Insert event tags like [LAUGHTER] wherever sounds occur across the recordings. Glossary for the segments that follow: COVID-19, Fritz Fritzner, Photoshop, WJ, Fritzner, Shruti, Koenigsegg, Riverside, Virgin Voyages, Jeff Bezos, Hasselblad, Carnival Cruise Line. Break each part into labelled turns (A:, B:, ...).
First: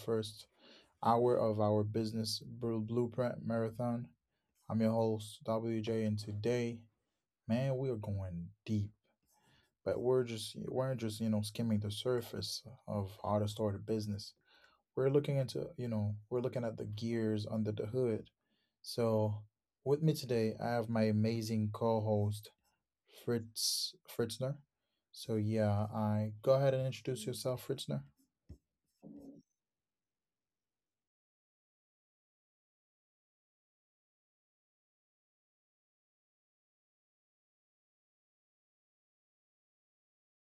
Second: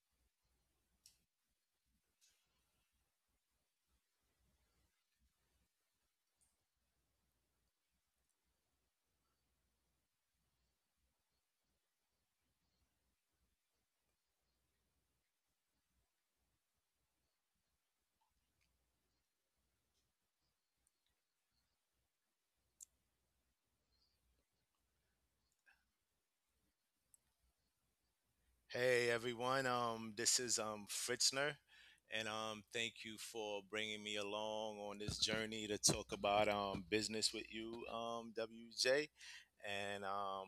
A: first hour of our Business Blueprint Marathon. I'm your host, WJ, and today, man, we are going deep. But we're just skimming the surface of how to start a business. We're looking into, you know, we're looking at the gears under the hood. So with me today, I have my amazing co-host Fritzner. So yeah, I go ahead and introduce yourself, Fritzner.
B: Hey everyone, this is Fritzner, and thank you for bringing me along on this journey to talk about business with you, WJ. And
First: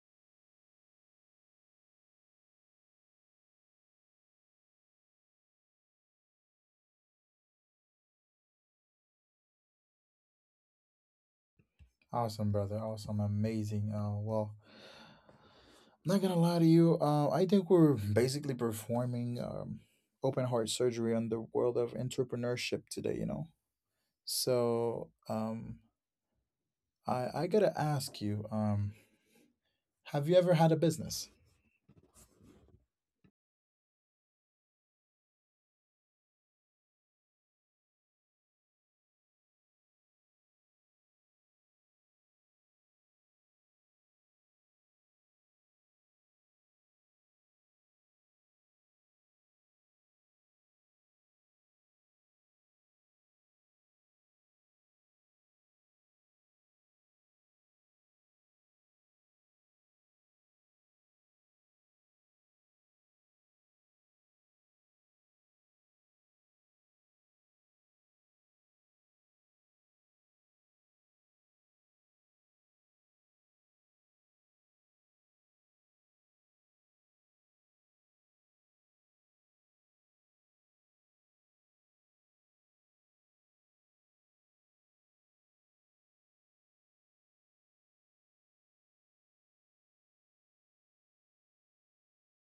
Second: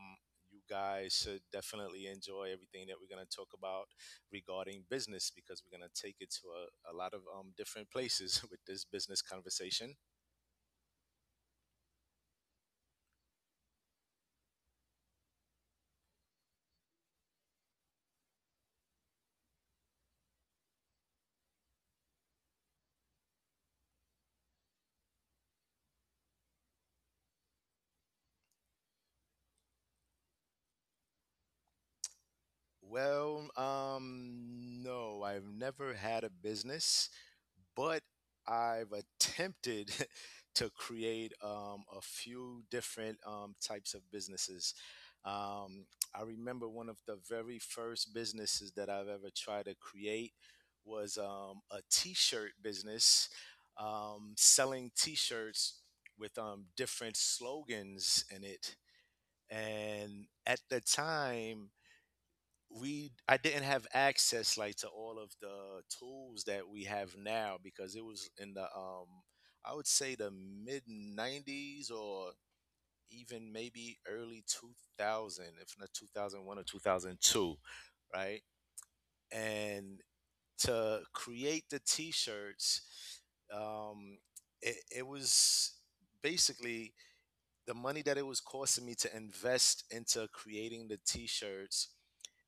B: You guys should definitely enjoy everything that we're going to talk about regarding business because we're going to take it to a lot of different places [LAUGHS] with this business conversation.
A: Awesome, brother. Awesome, amazing. Well, I'm not gonna lie to you. I think we're basically performing open heart surgery on the world of entrepreneurship today. So I gotta ask you. Have you ever had a business?
B: Well, no, I've never had a business, but I've attempted [LAUGHS] to create a few different types of businesses. Um, I remember one of the very first businesses that I've ever tried to create was a t-shirt business, selling t-shirts with different slogans in it. And at the time, we I didn't have access like to all of the tools that we have now because it was in the I would say the mid 90s, or even maybe early 2000, if not 2001 or 2002, right? And to create the t-shirts, um it was basically the money that it was costing me to invest into creating the t-shirts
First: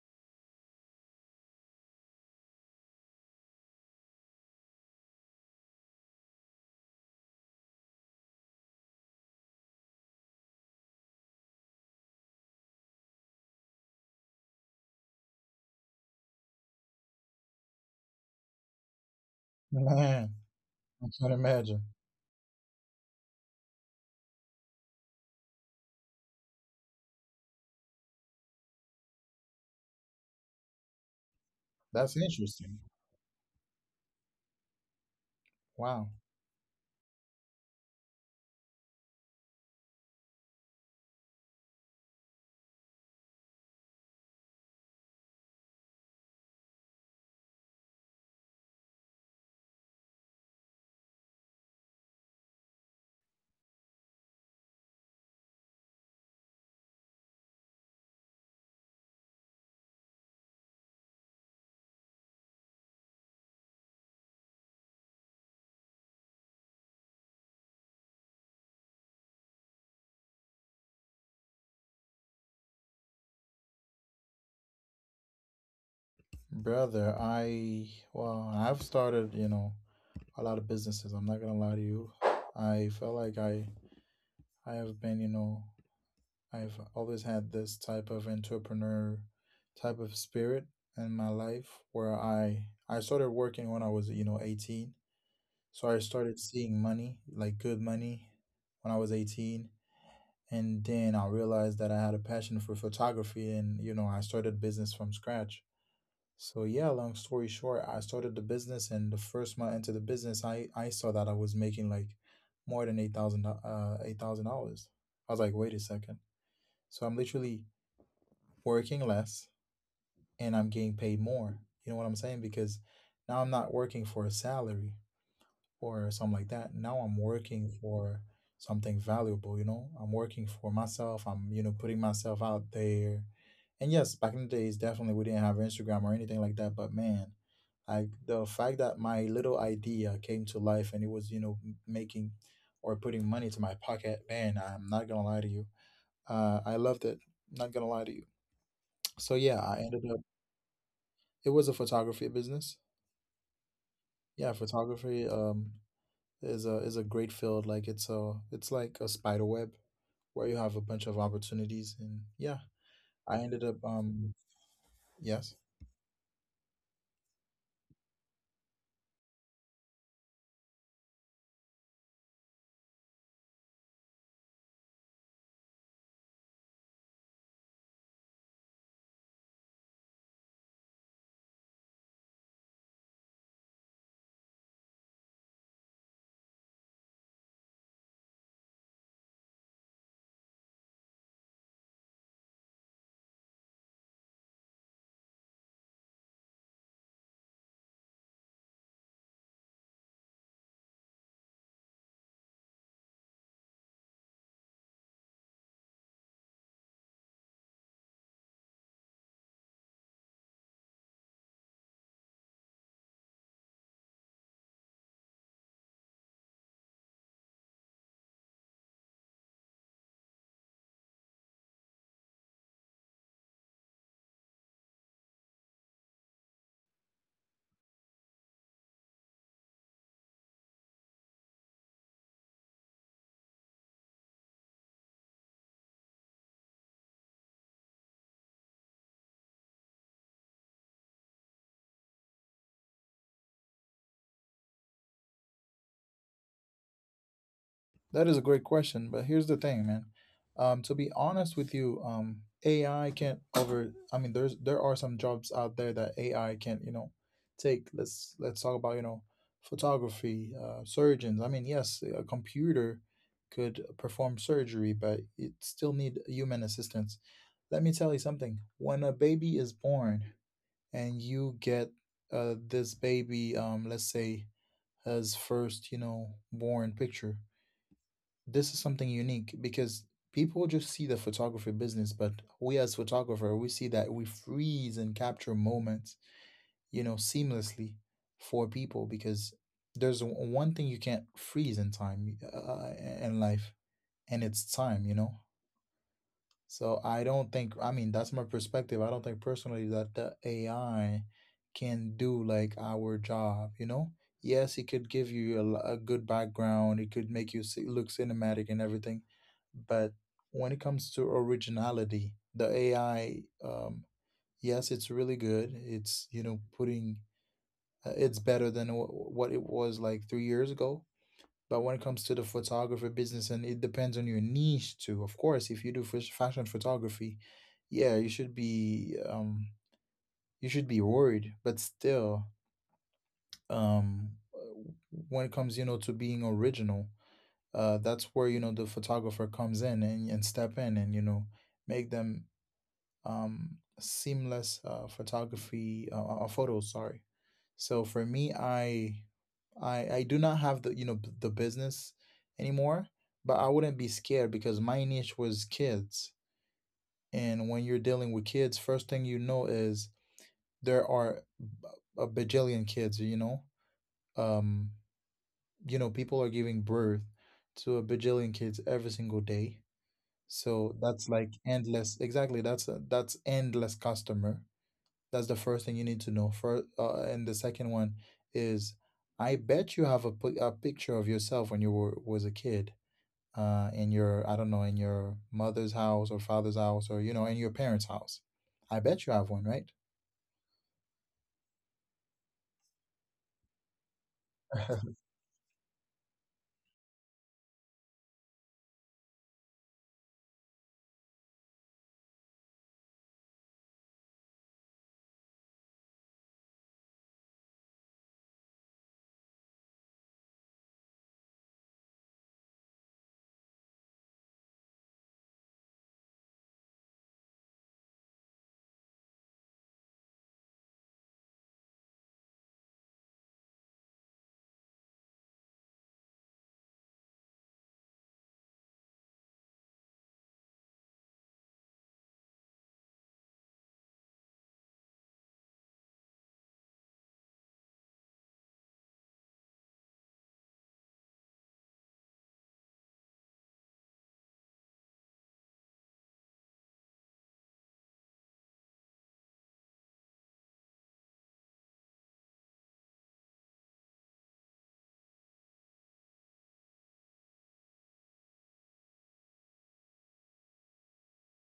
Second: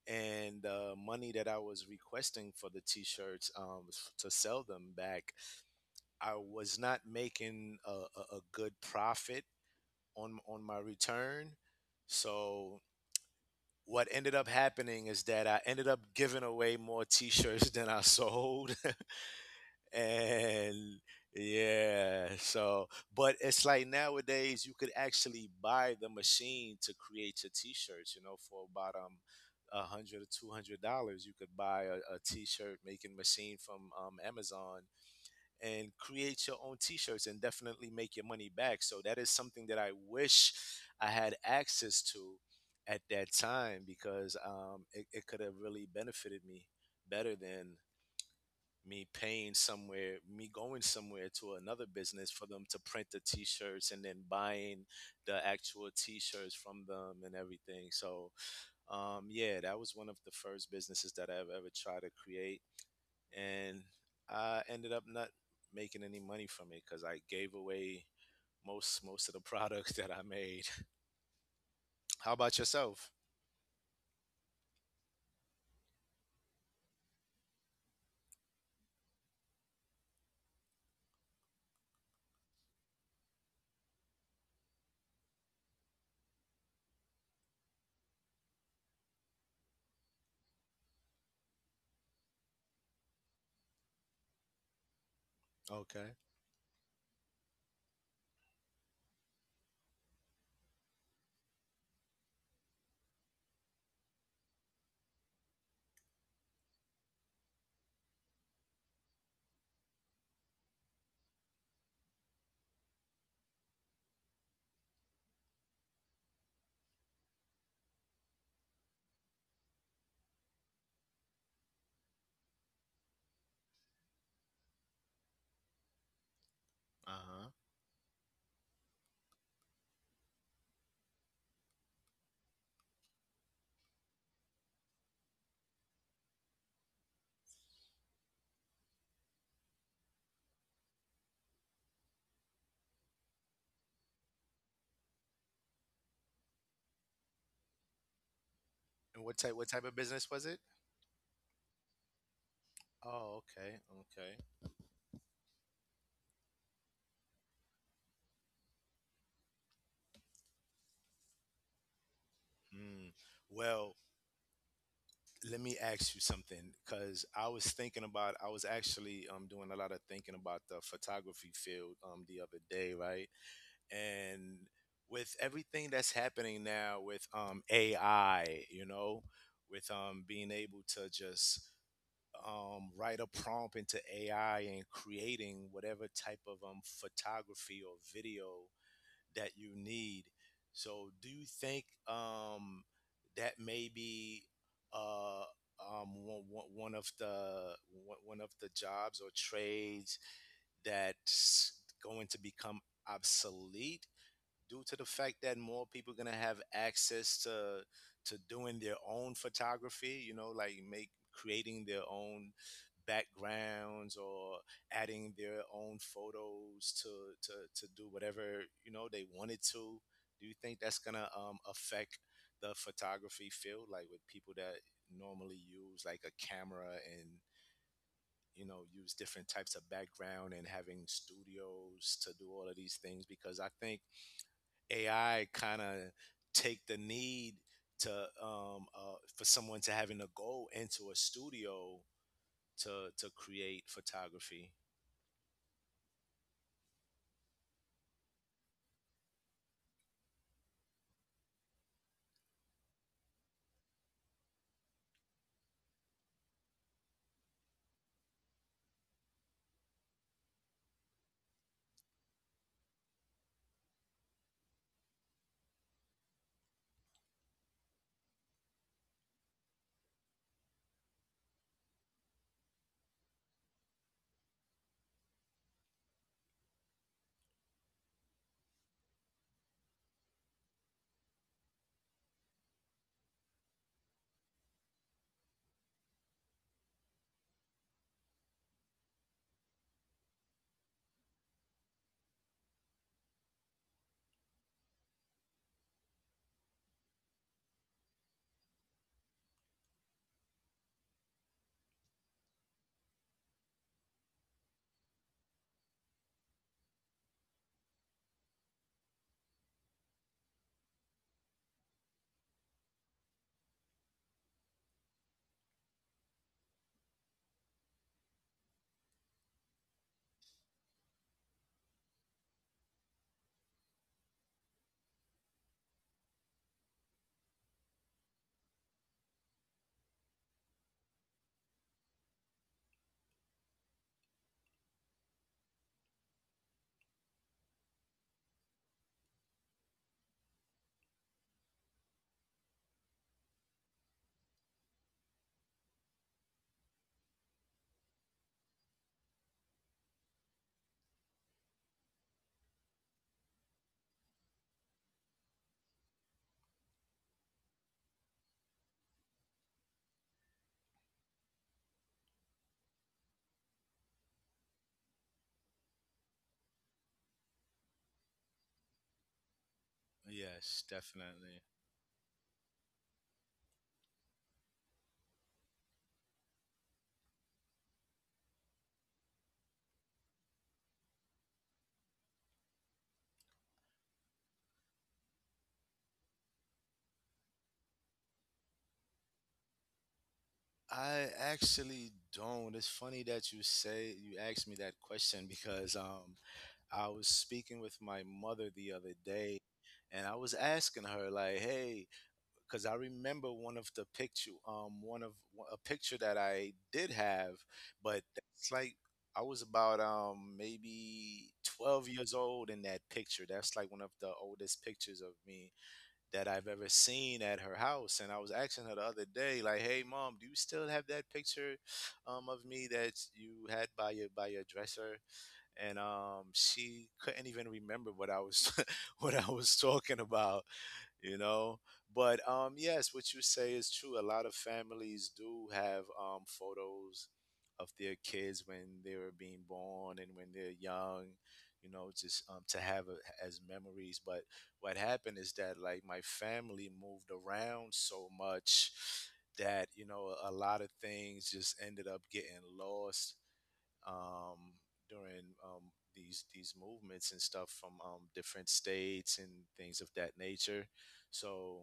B: and the money that I was requesting for the t-shirts, to sell them back. I was not making a good profit on my return. So what ended up happening is that I ended up giving away more t-shirts [LAUGHS] than I sold. [LAUGHS]
A: Man,
B: And
A: I can imagine.
B: yeah, so but it's like nowadays you could actually buy the machine to create your t-shirts, you know, for about $100 or $200. You could buy a,
A: That's
B: a
A: interesting.
B: t-shirt making machine from Amazon and
A: Wow.
B: create your own t-shirts and definitely make your money back. So that is something that I wish I had access to at that time because it could have really benefited me better than me paying somewhere, me going somewhere to another business for them to print the t-shirts and then buying the actual t-shirts from them and everything. So, yeah, that was one of the first businesses that I've ever tried to create, and I ended up not making any money from it because I gave away most of the [LAUGHS] products that I made. [LAUGHS] How about yourself?
A: Brother, well, I've started, you know, a lot of businesses. I'm not gonna lie to you. I felt like I have been, you know, I've always had this type of entrepreneur type of spirit in my life where I started working when I was, you know, 18. So I
B: Okay.
A: started seeing money, like good money, when I was 18. And then I realized that I had a passion for photography, and, I started business from scratch. So yeah, long story short, I started the business, and the first month into the business, I saw that I was making like more than 8000 uh, $8,000. I was like, wait a second. So I'm literally working less, and I'm getting paid more. You know what I'm saying? Because now I'm not working for a salary or something like that. Now I'm
B: Uh huh.
A: working for something valuable, you know. I'm working for myself. I'm, putting myself out there. And yes, back in the days, definitely we didn't have Instagram or anything like that. But man, like, the fact that my little idea came to life, and it was, you know, making or putting money to my pocket, man, I'm not gonna lie to you. I loved it. Not gonna lie to you.
B: And
A: So yeah,
B: what
A: I
B: type of
A: ended up.
B: business was it?
A: It was a photography business.
B: Oh, okay, okay.
A: Yeah, photography. Is a great field. Like, it's like a spider web where you have a bunch of opportunities. And yeah,
B: Hmm.
A: I ended up,
B: Well,
A: yes.
B: let me ask you something because I was actually doing a lot of thinking about the photography field the other day, right? And with everything that's happening now with AI, you know, with being able to just write a prompt into AI and creating whatever type of photography or video that you need. So, do you think that may be uh, um, one, one one of the one of the jobs or trades that's going to become obsolete due to the fact that more people are gonna have access to doing their own photography, you know, like make creating their own backgrounds or adding their own photos to do whatever you know they wanted to. Do you think that's gonna affect the photography field, like with people that normally use like a camera and you know use different types of background and having studios to do all of these things? Because I think AI kind of take the need to, for someone to having a goal into a studio to create photography.
A: That is a great question, but here's the thing, man. To be honest with you, AI can't over. I mean, there are some jobs out there that AI can't, take. Let's talk about, photography, surgeons. I mean, yes, a computer could perform surgery, but it still need human assistance. Let me tell you something. When a baby is born and you get, this baby, let's say, his first, born picture, this is something unique, because people just see the photography business, but we as photographer, we see that we freeze and capture moments, seamlessly for people, because there's one thing you can't freeze in time, in life, and it's time, you know. So I don't think, I mean, that's my perspective. I don't think personally that the AI can do like our job, you know? Yes, it could give you a, a good background, it could make you look cinematic and everything, but when it comes to originality, the AI, yes, it's really good. It's, you know, putting, it's better than what it was like 3 years ago. But when it comes to the photographer business, and it depends on your niche too. Of course, if you do fashion photography, yeah, you should be worried. But still, um, when it comes, to being original, that's where, you know, the photographer comes in, and step in, and, you know, make them, seamless, photography, photos. Sorry. So for me, I do not have the you know b- the business anymore, but I wouldn't be scared because my niche was kids, and when you're dealing with kids, first thing you know is there are, a bajillion kids. Um, you know, people are giving birth to a bajillion kids every single day.
B: Yes,
A: So that's
B: definitely.
A: like endless. Exactly, that's endless customer. That's the first thing you need to know. And the second one is, I bet you have a, a picture of yourself when you were was a kid, in your, I don't know, in your mother's house or father's house, or, you know, in your parents' house. I bet you have one, right?
B: I actually don't. It's funny that you asked me that
A: [LAUGHS]
B: question [LAUGHS] because I was speaking with my mother the other day, and I was asking her like, "Hey, because I remember one of a picture that I did have, but it's like I was about maybe 12 years old in that picture. That's like one of the oldest pictures of me that I've ever seen at her house." And I was asking her the other day, like, "Hey, mom, do you still have that picture of me that you had by your dresser?" And she couldn't even remember what I was [LAUGHS] what I was talking about, you know. But yes, what you say is true. A lot of families do have photos of their kids when they were being born and when they're young, you know, just to have as memories. But what happened is that like my family moved around so much that you know a lot of things just ended up getting lost, um, during these movements and stuff from different states and things of that nature. So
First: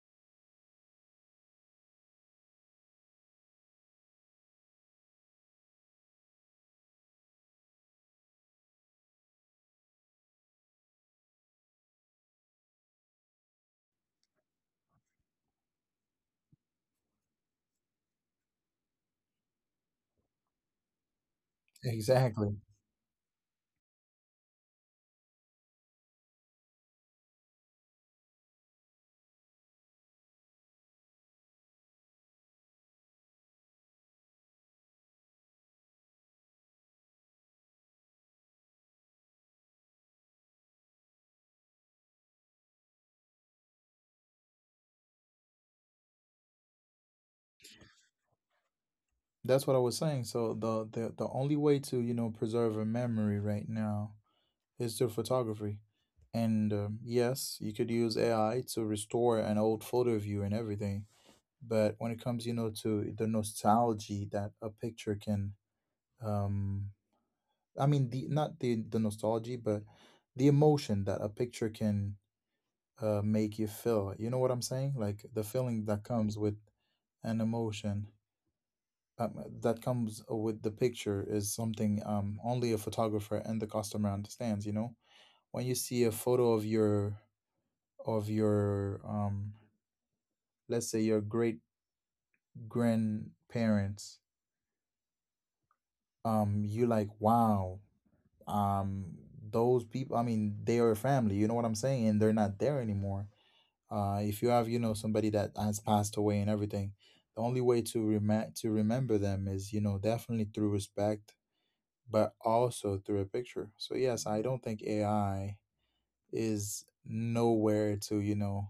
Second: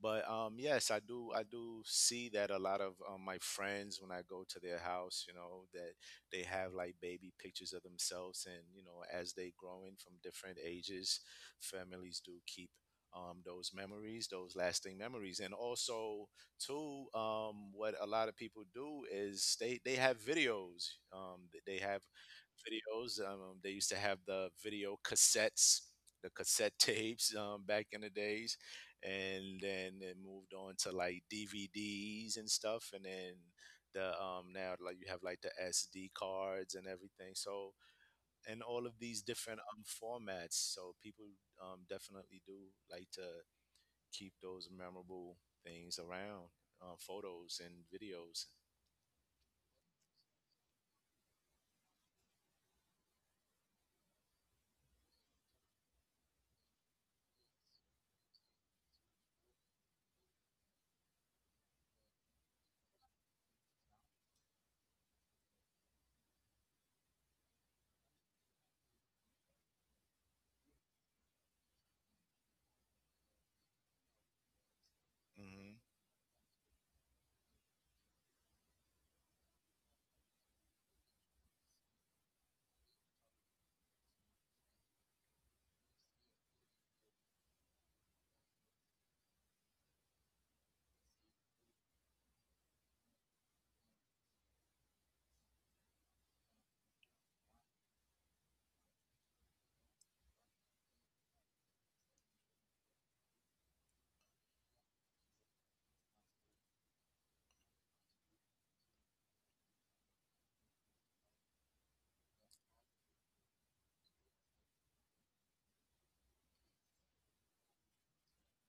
B: but yes, I do see that a lot of my friends, when I go to their house, you know, that they have like baby pictures of themselves and, you know, as they growing from different ages, families do keep those memories, those lasting memories. And also too, what a lot of people do is they have videos, they have
A: Exactly.
B: videos, they used to have the video cassettes, the cassette tapes, back in the days, and then it moved on to like DVDs and stuff, and then the now like you have like the SD cards and everything. So and all of these different formats. So people definitely do like to keep those memorable things around, photos and videos.
A: That's what I was saying. So the only way to, you know, preserve a memory right now is through photography, and, yes, you could use AI to restore an old photo of you and everything. But when it comes, you know, to the nostalgia that a picture can, um I mean, the not the nostalgia, but the emotion that a picture can, make you feel, you know what I'm saying, like the
B: Hmm.
A: feeling that comes with an emotion, that comes with the picture is something, only a photographer and the customer understands, you know, when you see a photo of your, let's say, your great grandparents, you like, wow, um those people, I mean, they are family, you know what I'm saying, and they're not there anymore. If you have, you know, somebody that has passed away and everything, the only way to to remember them is, you know, definitely through respect, but also through a picture. So yes, I don't think AI is nowhere to,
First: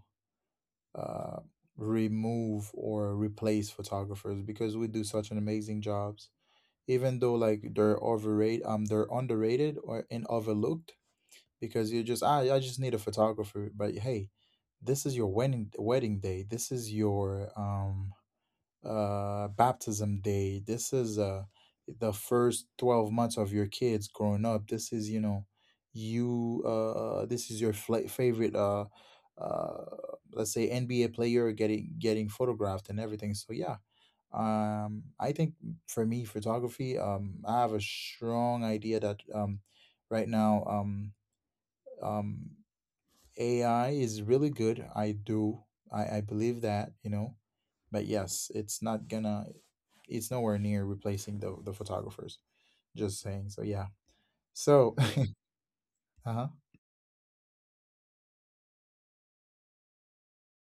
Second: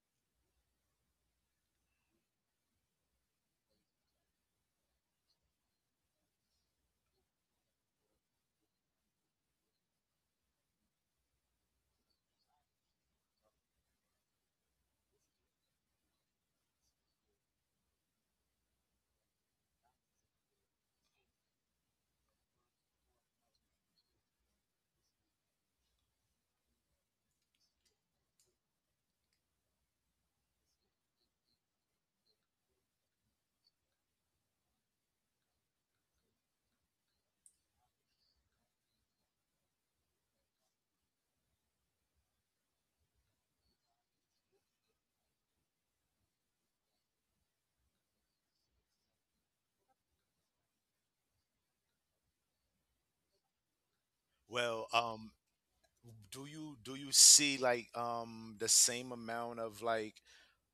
A: uh remove or replace photographers, because we do such an amazing jobs, even though, like, they're overrated, they're underrated, or and overlooked, because you're just I just need a photographer. But hey, this is your wedding day. This is your, baptism day. This is, the first 12 months of your kids growing up. This is, your favorite, uh let's say, NBA player getting photographed and everything. So yeah. I think for me, photography, I have a strong idea that, right now, um AI is really good. I do. I believe that. But yes, it's not gonna it's nowhere near replacing the photographers. Just saying. So yeah.
B: Well,
A: So [LAUGHS] uh-huh.
B: do you see like the same amount of like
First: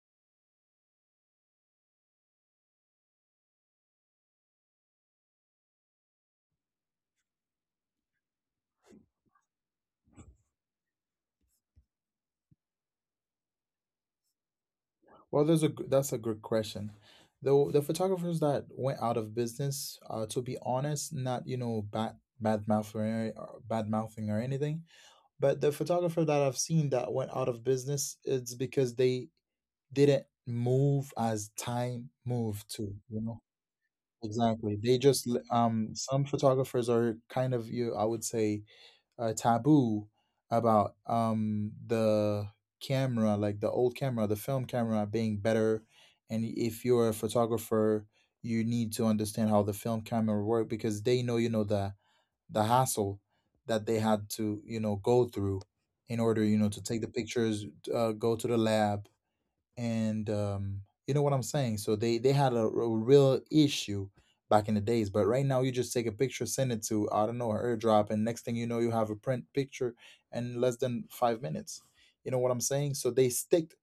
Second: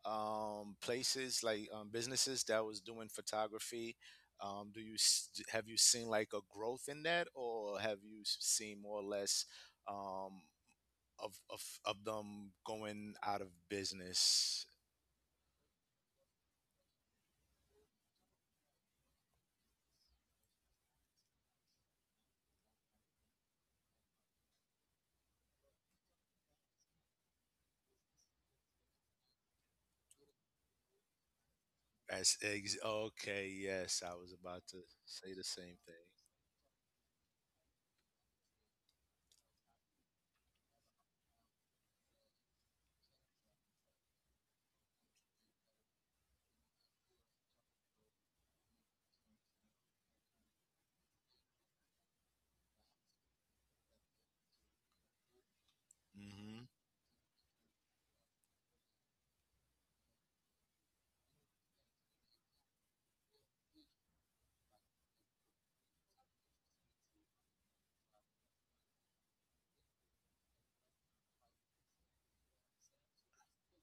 B: places like businesses that was doing photography? Do you s- d- Have you seen like a growth in that, or have seen more or less um, of, of them going out of business?
A: Well, that's a good question. The photographers that went out of business, to be honest, not, bad mouth, or, or bad mouthing, or anything, but the photographer that I've seen that went out of business, it's because they didn't move as time moved too. You know.
B: Okay, yes, I was about
A: Exactly.
B: to
A: They just,
B: say the same thing.
A: some photographers are kind of, you, I would say, taboo about, the camera, like the old camera, the film camera being better. And if you're a photographer, you need to understand how the film camera work, because they know, the hassle that they had to, go through in order,
B: Mm-hmm.
A: to take the pictures, go to the lab, and, you know what I'm saying. So they had a real issue back in the days, but right now you just take a picture, send it to, I don't know, AirDrop, and next thing you know, you have a print picture in less than 5 minutes. You know what I'm saying? So they sticked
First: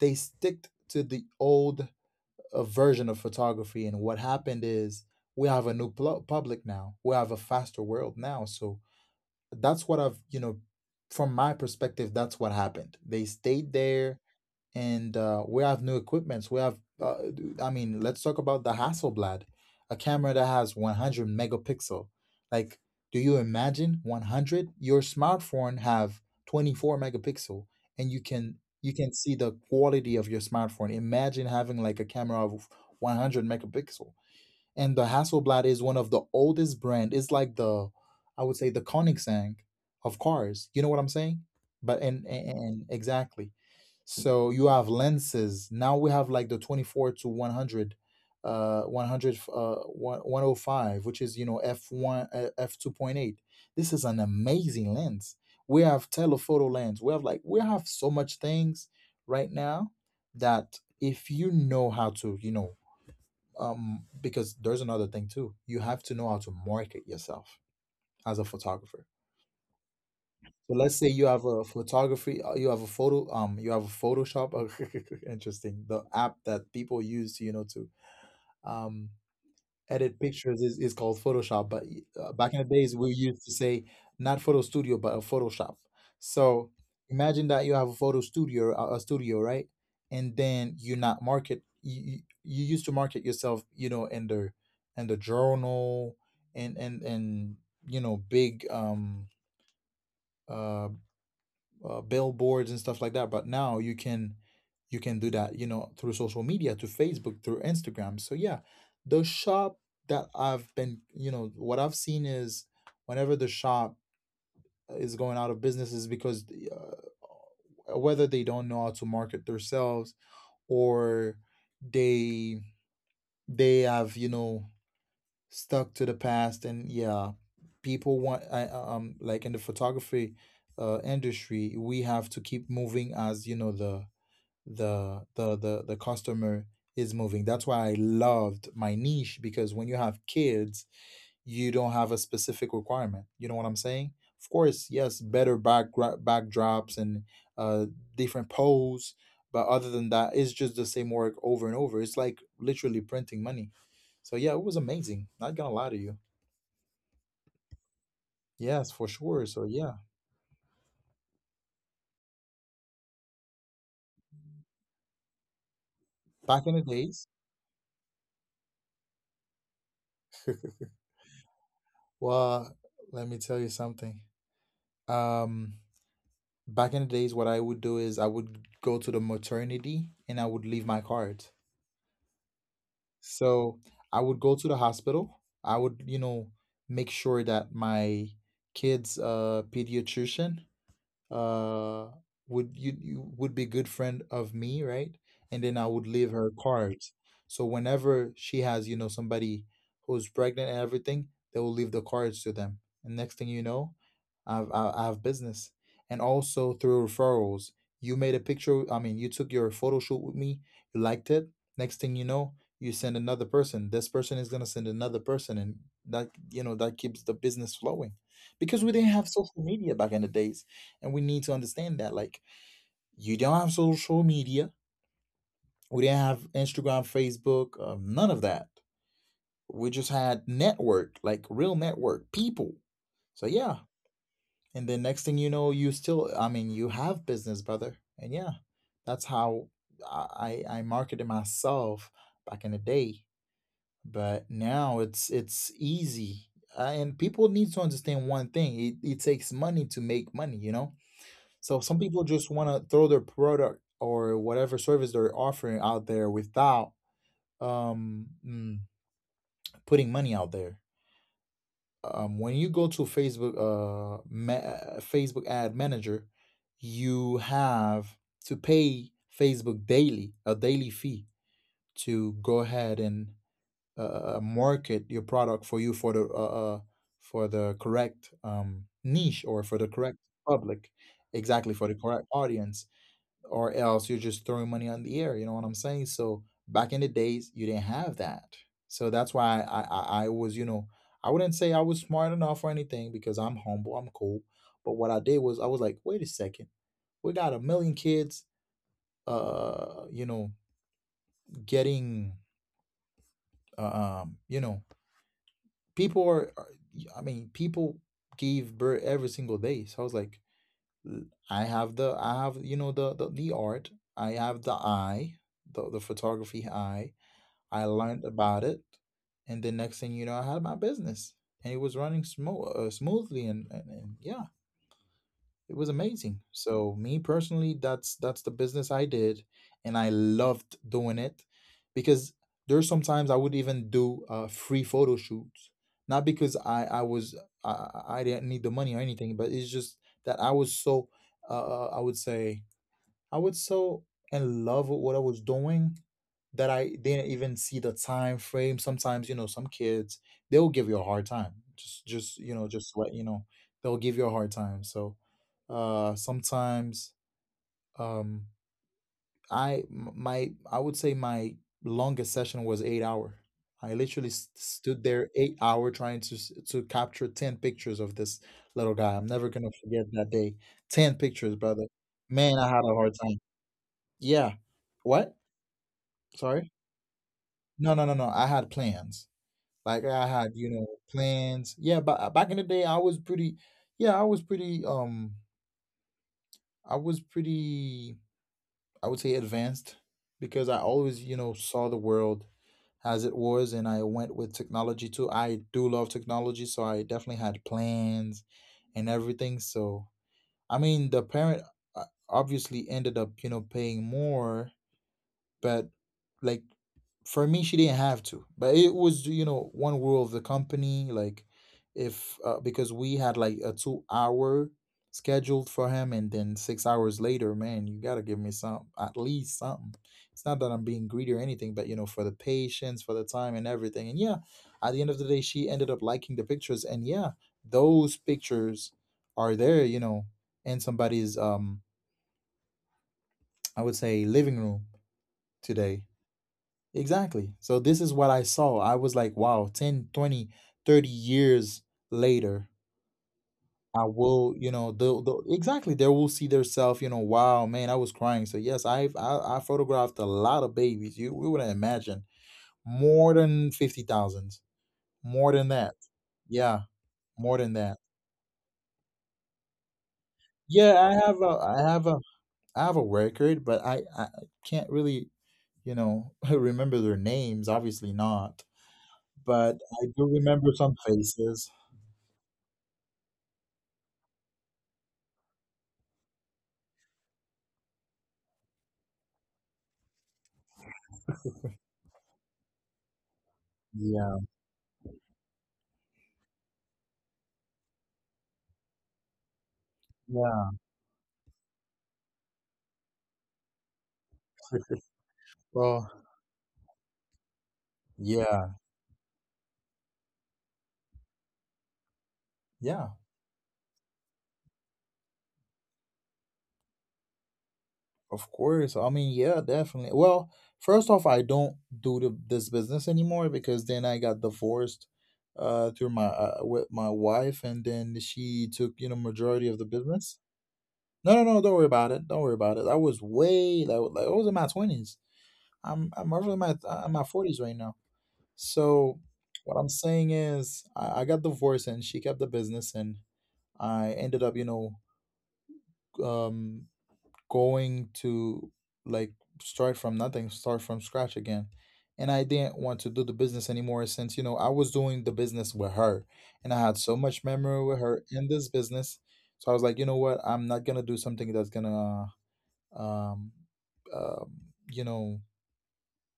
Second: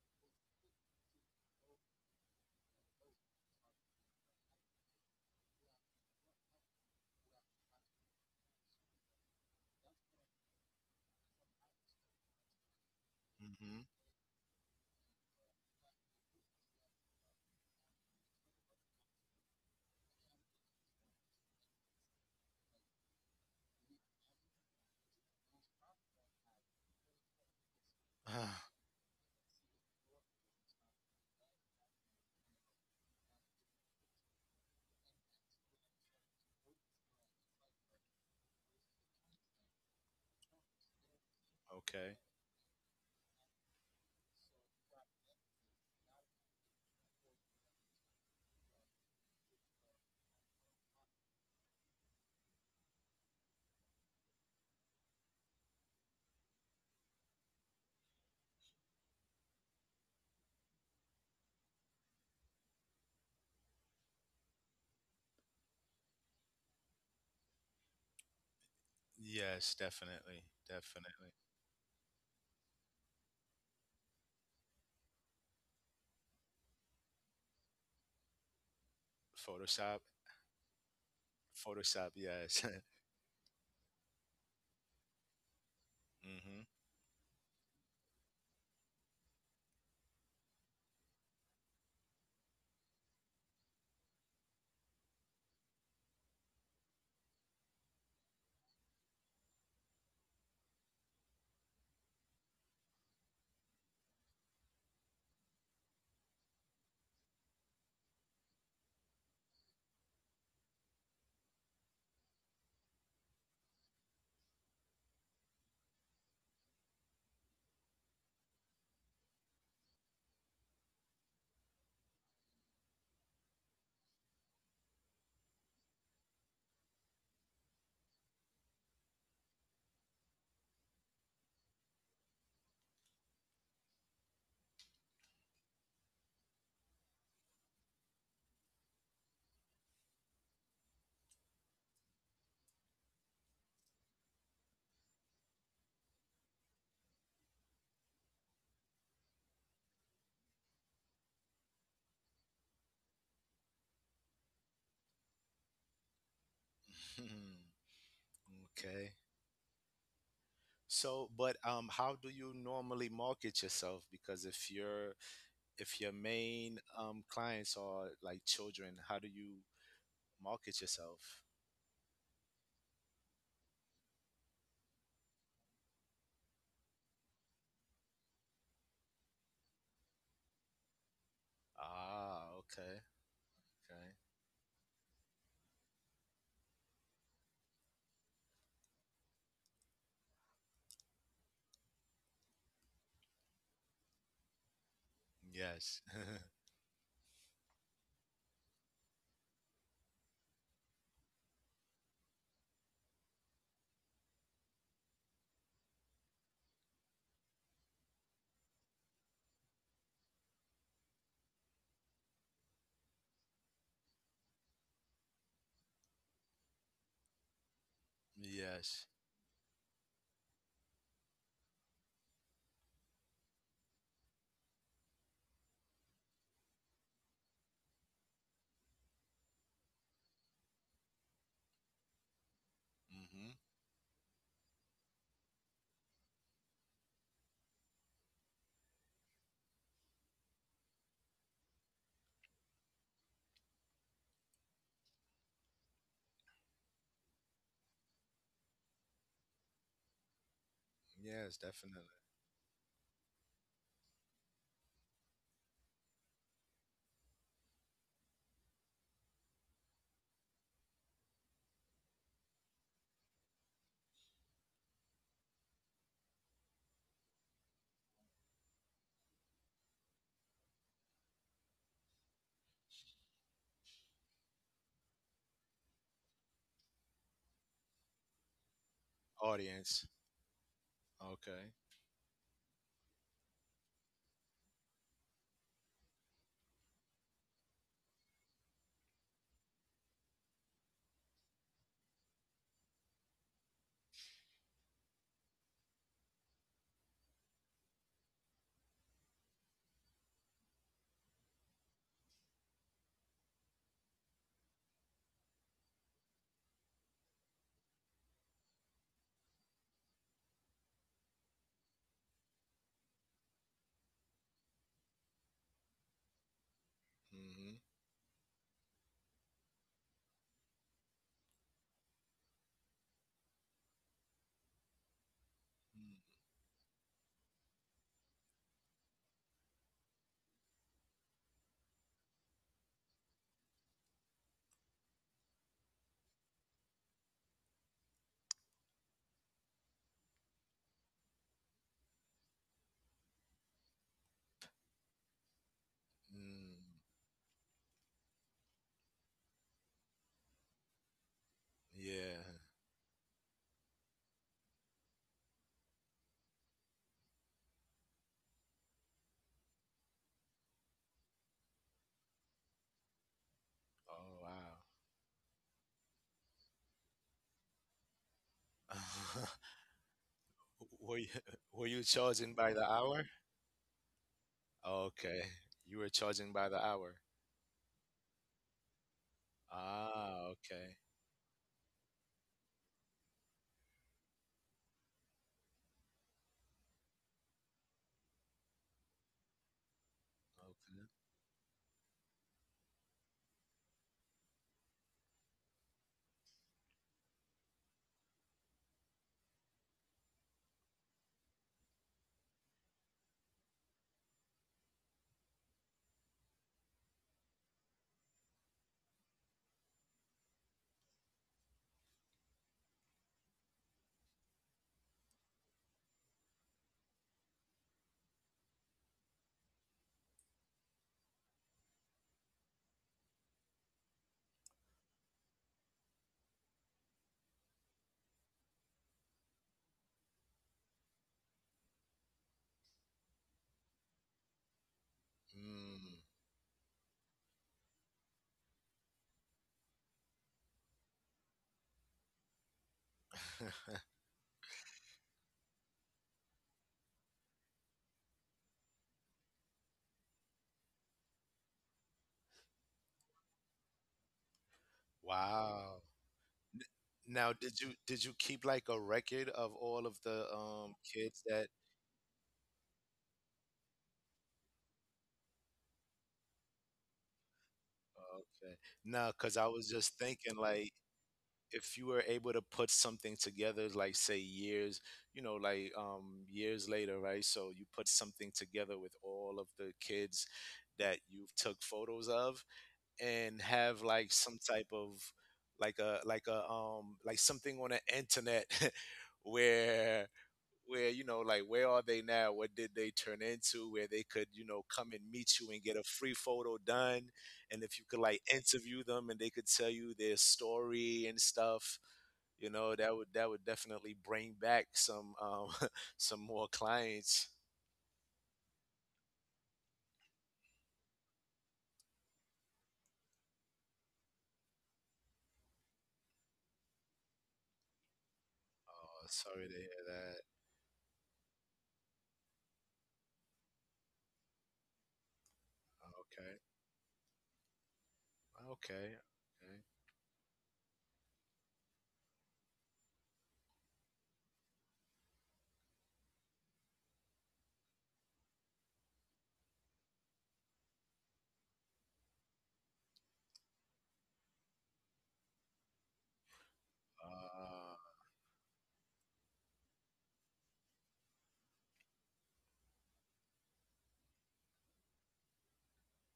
A: they sticked to the old, version of photography, and what happened is we have a new public now. We have a faster world now, so that's what I've you know from my perspective, that's what happened. They stayed
B: Mm-hmm.
A: there, and, we have new equipments. I mean, let's talk about the Hasselblad, a camera that has 100 megapixel. Like, do you imagine 100? Your smartphone have 24 megapixel, and you can
B: [SIGHS]
A: you can see the quality of your smartphone. Imagine having like a camera of 100 megapixel, and the Hasselblad is one of the oldest brand. It's like I would say, the Koenigsegg of cars. You know what I'm saying? But,
B: Okay.
A: and exactly. So you have lenses. Now we have like the 24 to 100, 100, one o five, which is, you know, f1, f2.8. This is an amazing lens. We have telephoto lens. We have like we have so much things right now that if you know how to, because there's another thing too, you have to know how to market yourself as a photographer.
B: Yes, definitely,
A: So let's say you
B: definitely.
A: have a photography you have a photo you have a photoshop. [LAUGHS] Interesting, the app that people use, you know, to um
B: Photoshop.
A: edit pictures is called Photoshop. But
B: Photoshop.
A: back in
B: Yes.
A: the days,
B: [LAUGHS]
A: we used to say not photo studio but a Photoshop.
B: Mm-hmm.
A: So imagine that you have a photo studio, a studio, right? And then you not market you, you you used to market yourself, you know, in the journal and you know, big uh billboards and stuff like that. But now you can do that, you know, through social media, through Facebook, through Instagram. So yeah, the shop that I've been, you know, what I've seen is, whenever the shop is going out of business, is because whether they don't know how to market themselves, or they they have, you know, stuck to the past. And yeah, people want like in the photography industry, we have to keep moving as, you know, the customer is moving. That's why I loved my niche, because when you have kids, you don't have a specific requirement, you know what I'm saying? Of course, yes, better backdrops and uh different pose, but other than that, it's just the same work over and over. It's like literally printing money. So yeah, it was amazing. Not gonna lie to you.
B: [LAUGHS]
A: Yes, for
B: Okay.
A: sure. So yeah,
B: So, but how do you normally market yourself? Because if your
A: back in
B: main
A: the days,
B: clients are like children, how do you market yourself?
A: well, let me tell you something. Um, Back in the days, what I would do is I would go to the maternity and I would leave my card.
B: Ah, okay,
A: So
B: okay,
A: I would go to the hospital. I would, you know, make sure that my kid's pediatrician uh would you would be good friend of me, right? And then I
B: yes,
A: would leave
B: [LAUGHS]
A: her cards. So whenever she has, you know, somebody who's pregnant and everything, they will leave the cards to them. And next thing you know, I have business. And also through referrals, you made a picture, I mean, you took your photo shoot with me, you liked it, next thing you know, you send another person, this person is going to send another person, and that, you know, that keeps the business flowing. Because we
B: yes,
A: didn't have social media back in the days, and we need to understand that, like, you don't have social media. We didn't have Instagram, Facebook, none of that. We just had network, like real network, people. So
B: mm-hmm.
A: yeah. And then next thing you know, you still, I mean, you have business, brother. And yeah, that's how I marketed myself back in the day. But now it's easy, and people need to understand one thing: it takes money to make money, you know.
B: Yes,
A: So some
B: definitely.
A: people just want to throw their product or whatever service they're offering out there without um mm, putting money out there. When you go to Facebook Facebook ad manager, you have to pay Facebook daily a daily fee to go ahead and market your product for you for the correct niche, or for the
B: Audience.
A: correct public,
B: Okay,
A: exactly, for the correct audience. Or else you're just throwing money on the air. You know what I'm saying? So back in the days, you didn't have that. So that's why I was, you know, I wouldn't say I was smart enough or anything, because I'm humble, I'm cool. But what I did was I was like, wait a second, we got a million kids, you know, getting, you know, people are, are- I mean, people give birth every single day. So I was like, "L- I have I have, you know, the art, I have the eye, the photography eye. I
B: mm-hmm.
A: learned about it, and the next thing you know, I had my business, and it was running smoothly, and, yeah, it was amazing. So me personally, that's the business I did, and I loved doing it, because there's sometimes I would even do free photo shoots, not because I didn't need the money or anything, but it's just that I was so, I would say I was so in love with what I was doing that
B: Mm,
A: I didn't even see the time frame. Sometimes, you know, some kids, they'll give you a hard time. Just
B: yeah.
A: you know, just let you know, they'll give you a hard time. So sometimes um I would say my longest session was 8 hour. I literally
B: Oh
A: stood there 8 hour trying to to capture 10 pictures of this little guy. I'm never
B: wow.
A: gonna forget that day.
B: [LAUGHS]
A: Ten
B: were you
A: pictures, brother.
B: were you
A: Man,
B: charging
A: I
B: by
A: had
B: the
A: a hard
B: hour?
A: time. Yeah. What?
B: Okay, you were charging
A: Sorry?
B: by the hour.
A: No, no, no, no, I had plans. Like I had,
B: Ah,
A: you know,
B: okay.
A: plans. Yeah, but back in the day, I was pretty. Yeah, I was pretty. I was pretty, I would say, advanced, because I
B: Okay.
A: always, you know, saw the world as it was, and I went with technology too. I do love technology, so I definitely had plans and everything. So I mean, the parent uh, obviously ended up, you know, paying more, but like for me she didn't have to. But it was, you know, one rule of the company, like if because we had like a 2 hour scheduled for him, and then 6 hours later, man, you gotta give me some, at least something. It's not that I'm being greedy or anything, but you know, for the patience, for the time and everything. And yeah, at the end of the day, she ended up liking the pictures. And yeah, those pictures are there, you know, in somebody's I would say living room today.
B: Mm.
A: Exactly. So this is what I saw. I was like, wow, 10, 20, 30 years later, I
B: [LAUGHS]
A: will, you know, they will see themselves, you know, wow, man, I was crying. So yes, I photographed a lot of babies. You we wouldn't imagine, more than 50,000, more than that.
B: Wow.
A: Yeah,
B: N-
A: more
B: Now,
A: than that.
B: did you keep like a record of all of the
A: Yeah,
B: kids that?
A: I have a record, but I can't really, you know, [LAUGHS] remember their names, obviously not,
B: Okay. No, because I
A: but
B: was
A: I
B: just
A: do
B: thinking
A: remember some
B: like
A: faces.
B: if you were able to put something together, like say years, you know, like years later, right? So you put something together with all of the kids that you've took photos of, and have
A: Yeah,
B: like some type of like something on the internet [LAUGHS] where
A: yeah.
B: where, you know, like where are they now, what did they turn into, where they could, you know,
A: [LAUGHS]
B: come and meet you and get a
A: Well,
B: free photo done, and if you could like
A: yeah,
B: interview them and they could tell you their story and stuff, you know,
A: yeah,
B: that would definitely bring back some [LAUGHS] some more clients.
A: of course. I mean, yeah, definitely. Well, first off, I don't do this business anymore, because then I got divorced through my with my wife, and then she took, you know,
B: Oh, sorry
A: majority
B: to
A: of the
B: hear
A: business.
B: that.
A: No, no, no, don't worry about it. Don't worry about it. I was way like I was in my 20s. I'm over
B: Okay,
A: in my 40s right now.
B: okay,
A: So, what
B: okay.
A: I'm saying is I got divorced and she kept the business, and I ended up, you know, um going to, like, start from nothing, start from scratch again. And I didn't want to do the business anymore since, you know, I was doing the business with her, and I had so much memory
B: Uh,
A: with her in this business. So I was like, you know what? I'm not going to do something that's going to, um, um, you know,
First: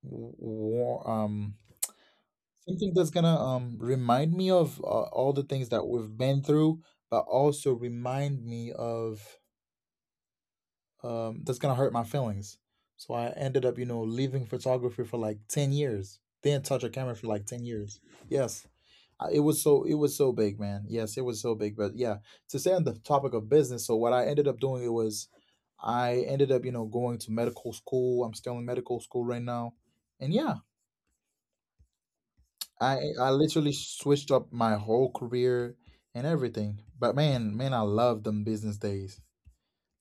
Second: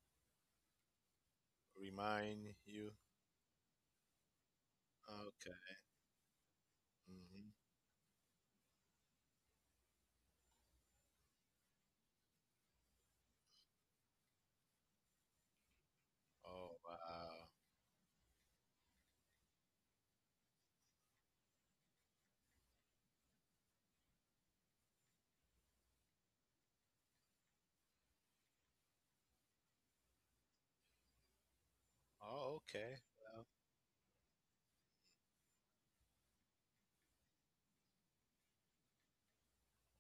A: w- war, um,
B: Remind you?
A: something that's going to remind me of all the
B: Okay.
A: things that we've been through, but
B: Hmm.
A: also remind me of that's gonna hurt my feelings. So I ended up, you know, leaving photography for like 10 years. Didn't
B: Oh,
A: touch a camera for
B: wow.
A: like 10 years. Yes, it was so, it was so big, man. Yes, it was so big. But yeah, to stay on the topic of business, so what I ended up doing it was, I ended up, you know, going to medical school. I'm still in medical school right now, and yeah,
B: Oh, okay.
A: I literally switched up my whole career and everything. But man, man, I love them business days.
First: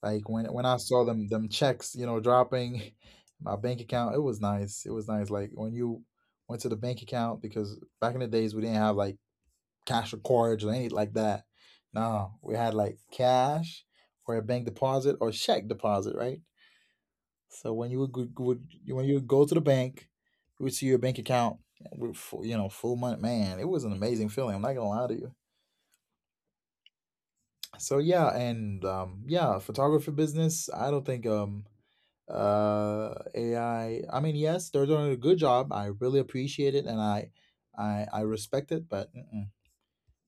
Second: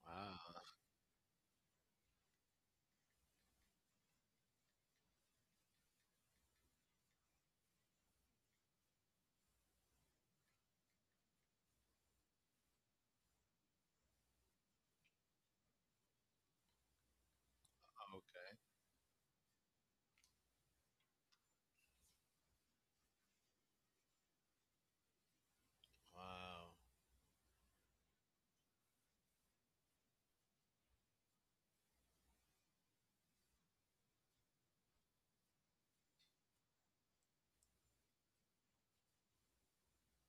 A: Like when
B: Wow.
A: I saw them checks, you know, dropping [LAUGHS] my bank account. It was nice. It was nice. Like when you went to the bank account, because back in the days we didn't have like cash or cards or anything like that. No, we had like cash or a bank deposit or check deposit, right? So when you would,
B: Okay.
A: when you would go to the bank, you would see your bank account, with you know, full money. Man, it was an amazing feeling. I'm not gonna lie to you.
B: Wow.
A: So yeah, and yeah, photography business. I don't think AI, I mean, yes, they're doing a good job. I really appreciate it, and I respect it. But mm-mm.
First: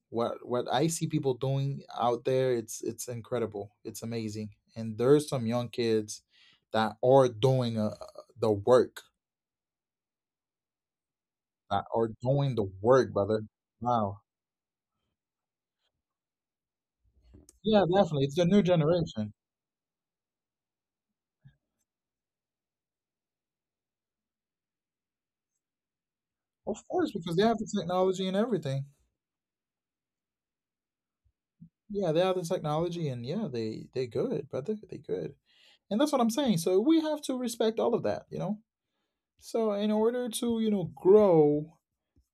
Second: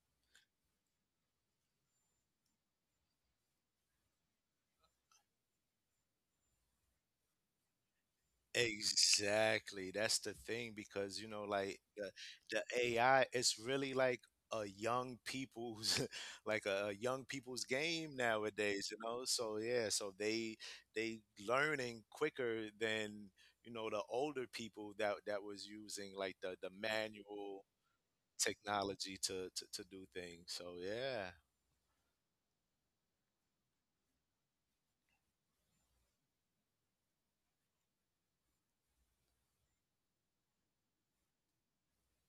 A: What I see people doing out there, it's incredible. It's amazing, and there's some young kids that are doing the work.
B: Exactly. That's the thing because you know, like
A: That are
B: the
A: doing the
B: the
A: work,
B: AI,
A: brother.
B: it's really
A: Wow.
B: like a young people's [LAUGHS] like a young people's
A: Yeah,
B: game
A: definitely. It's the new
B: nowadays. You know,
A: generation,
B: so yeah, so they learning quicker than you know the older people that was using like the
A: of course, because they have the
B: manual
A: technology and everything.
B: technology to do things. So yeah.
A: Yeah, they have the technology, and yeah, they good, brother. They good. And that's what I'm saying. So we have to respect all of that, you know? So in order to, you know, grow,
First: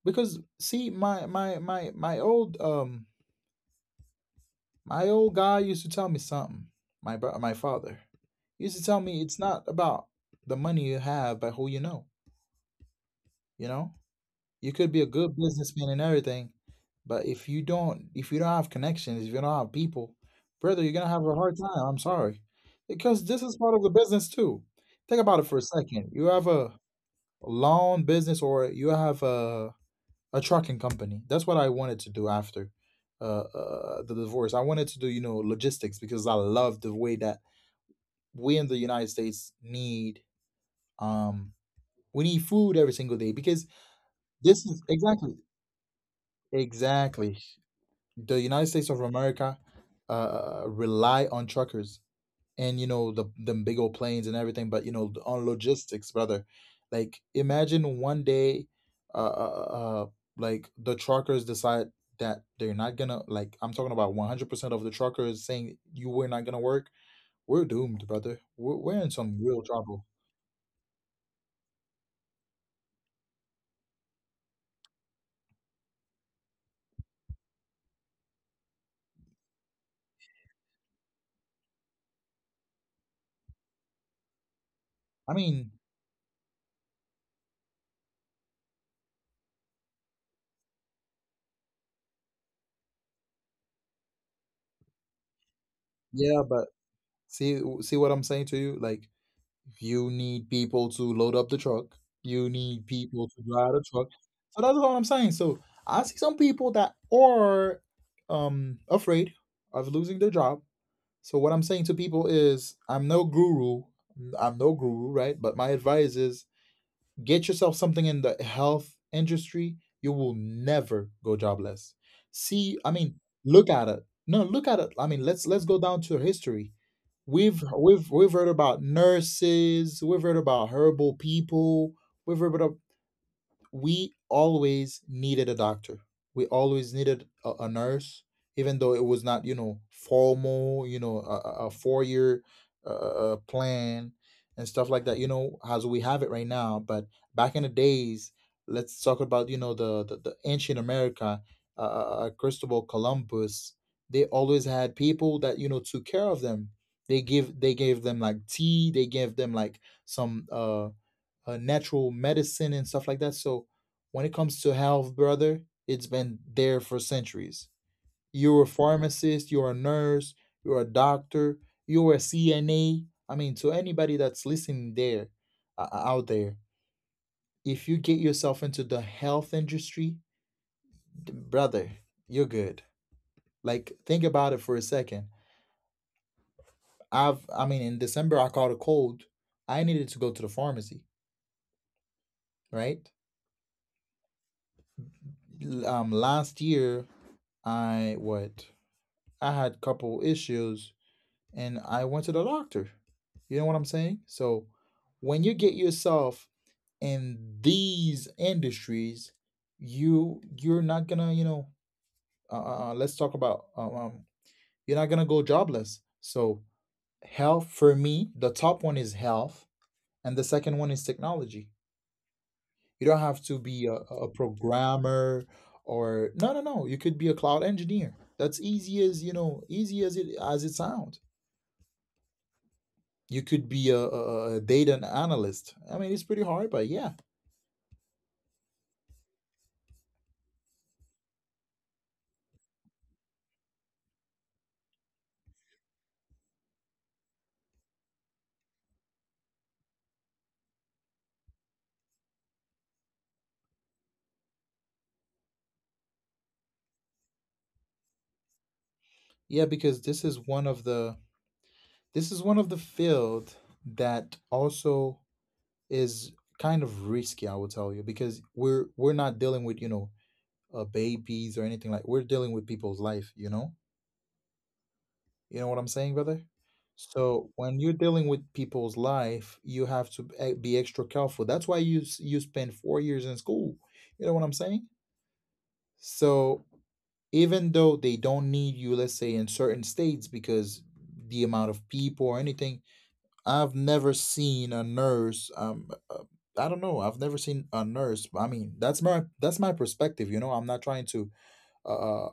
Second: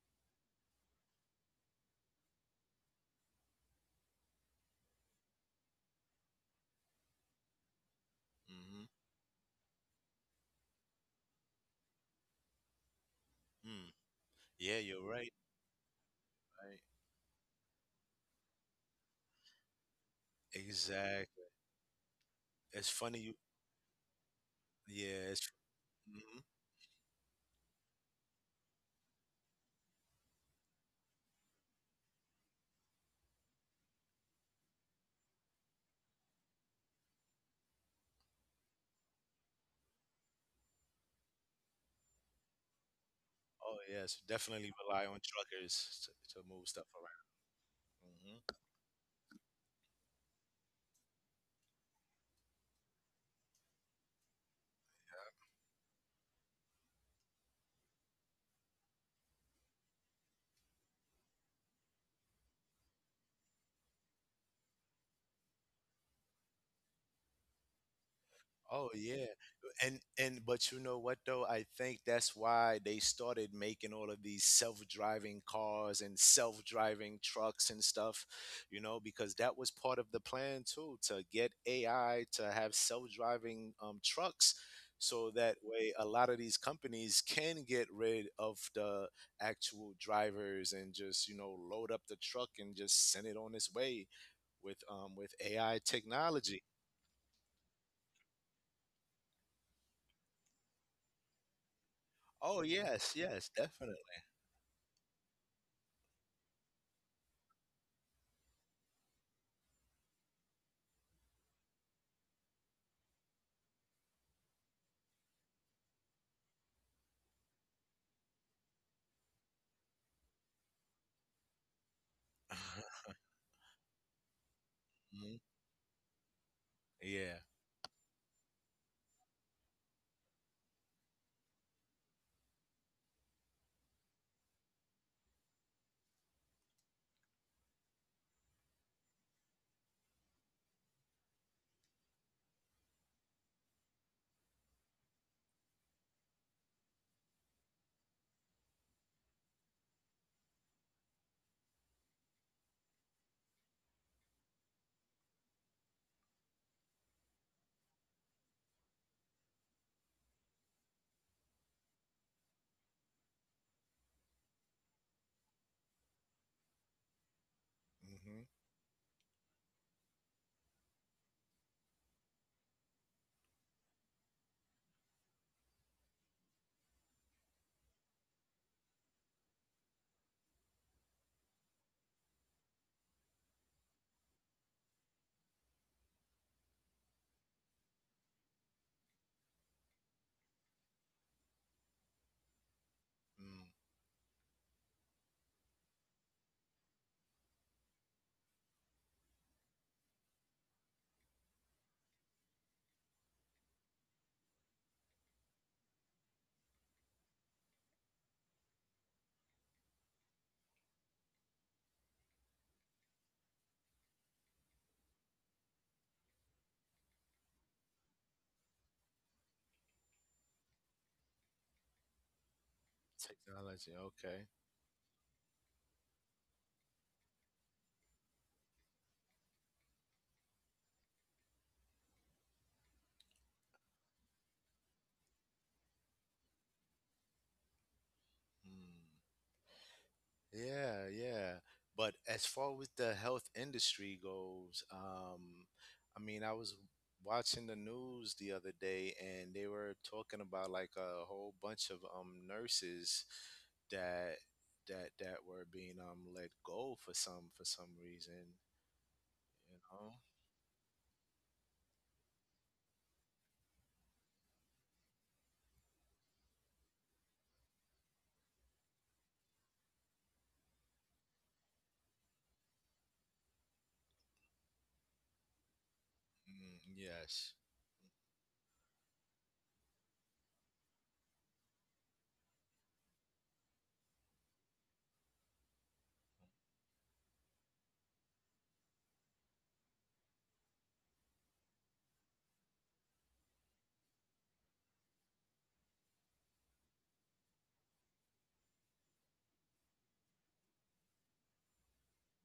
A: because see my my my my old guy used to tell me something. My father used
B: Hmm.
A: to tell me it's not about the money you have, but who you know, you
B: Mm.
A: know? You
B: Yeah,
A: could be a
B: you're right.
A: good businessman and everything,
B: Right.
A: but if you don't have connections, if you don't have people, brother, you're gonna have a
B: Exactly.
A: hard time. I'm sorry.
B: It's funny
A: Because
B: you.
A: this is part of the business too. Think
B: Yeah.
A: about it
B: It's,
A: for a second. You
B: mhm.
A: have a lawn business, or you have a trucking company. That's what I wanted to do after the divorce. I wanted to do, you know, logistics because I love the way that we in the United States need um we need food every single day because
B: Oh yes,
A: this
B: definitely
A: is
B: rely on
A: exactly
B: truckers to, to move stuff around.
A: exactly
B: Mm-hmm.
A: the United States of America rely on truckers and you know the them big old planes and everything, but you know, on logistics, brother. Like imagine one day, uh, uh, uh, uh, like the truckers decide that they're not gonna like. I'm talking about 100% of the truckers saying you were not gonna work. We're doomed, brother. We're,
B: Oh
A: we're in
B: yeah.
A: some real trouble.
B: And But you know what though? I think that's why they started making all of these self-driving cars and self-driving trucks and stuff, you know, because that was part of the plan too, to get AI to have self-driving trucks, so
A: I
B: that
A: mean,
B: way a lot of these companies can get rid of the actual drivers and just, you know, load up the truck and just send it on its way with AI
A: yeah,
B: technology.
A: but see what I'm saying to you, like you need people to load up the truck. You
B: Oh
A: need
B: yes,
A: people to
B: yes,
A: drive the truck.
B: definitely.
A: So that's all I'm saying. So I see some people that are afraid of losing their job. So what I'm saying to people is I'm no guru. I'm no guru, right? But my advice is get yourself something in the health industry. You will never go jobless. See, I
B: Mhm.
A: mean, look at it. No, look at it. I mean, let's go down to history.
B: Yeah.
A: We've heard about nurses, we've heard about herbal people, we've heard about we always needed a doctor. We always needed a nurse, even though it was not, you know, formal, you know, a four-year plan and stuff like that, you know, as we have it right now. But back in the days, let's talk about, you know, the ancient America, Cristobal Columbus, they always had people that, you know, took care of them. They gave them like tea, they gave them like some natural medicine and stuff like that. So when it comes to health, brother, it's been there for centuries.
B: Hmm.
A: You're a pharmacist, you're a nurse, you're a doctor, you're a CNA. I mean, to anybody that's listening there, out there, if you get yourself into the health industry, brother, you're good. Like, think about it for a second. I mean, in December, I caught a cold. I needed to go to the pharmacy, right?
B: Mm.
A: Last year, I what I had a couple issues and I went to the doctor. You know what I'm saying? So when you get yourself in these industries, you're not gonna you know let's talk about you're not gonna go jobless. So health for me, the top one is health, and the second one is technology. You don't have to be
B: Technology.
A: a,
B: Okay.
A: programmer or no. You could be a cloud engineer. That's easy, as you know, easy as it sounds. You could be a, data analyst. I mean, it's pretty hard, but yeah,
B: Mm. Yeah. Yeah. But as far as the health industry goes, I mean, I was watching the news the other day, and they were talking about like a whole bunch of nurses that that were being let go for some reason.
A: yeah,
B: You
A: because
B: know.
A: this is one of the field that also is kind of risky. I will tell you because we're not dealing with you know babies or anything like. We're dealing with people's life. You know what I'm saying, brother.
B: Mm,
A: So
B: yes.
A: when you're dealing with people's life, you have to be extra careful. That's why you spend 4 years in school. You know what I'm saying? So even though they don't need you, let's say in certain states because the amount of people or anything, I've never seen a nurse. I don't know. I've never seen a nurse. I mean, that's my perspective. You know, I'm not trying to uh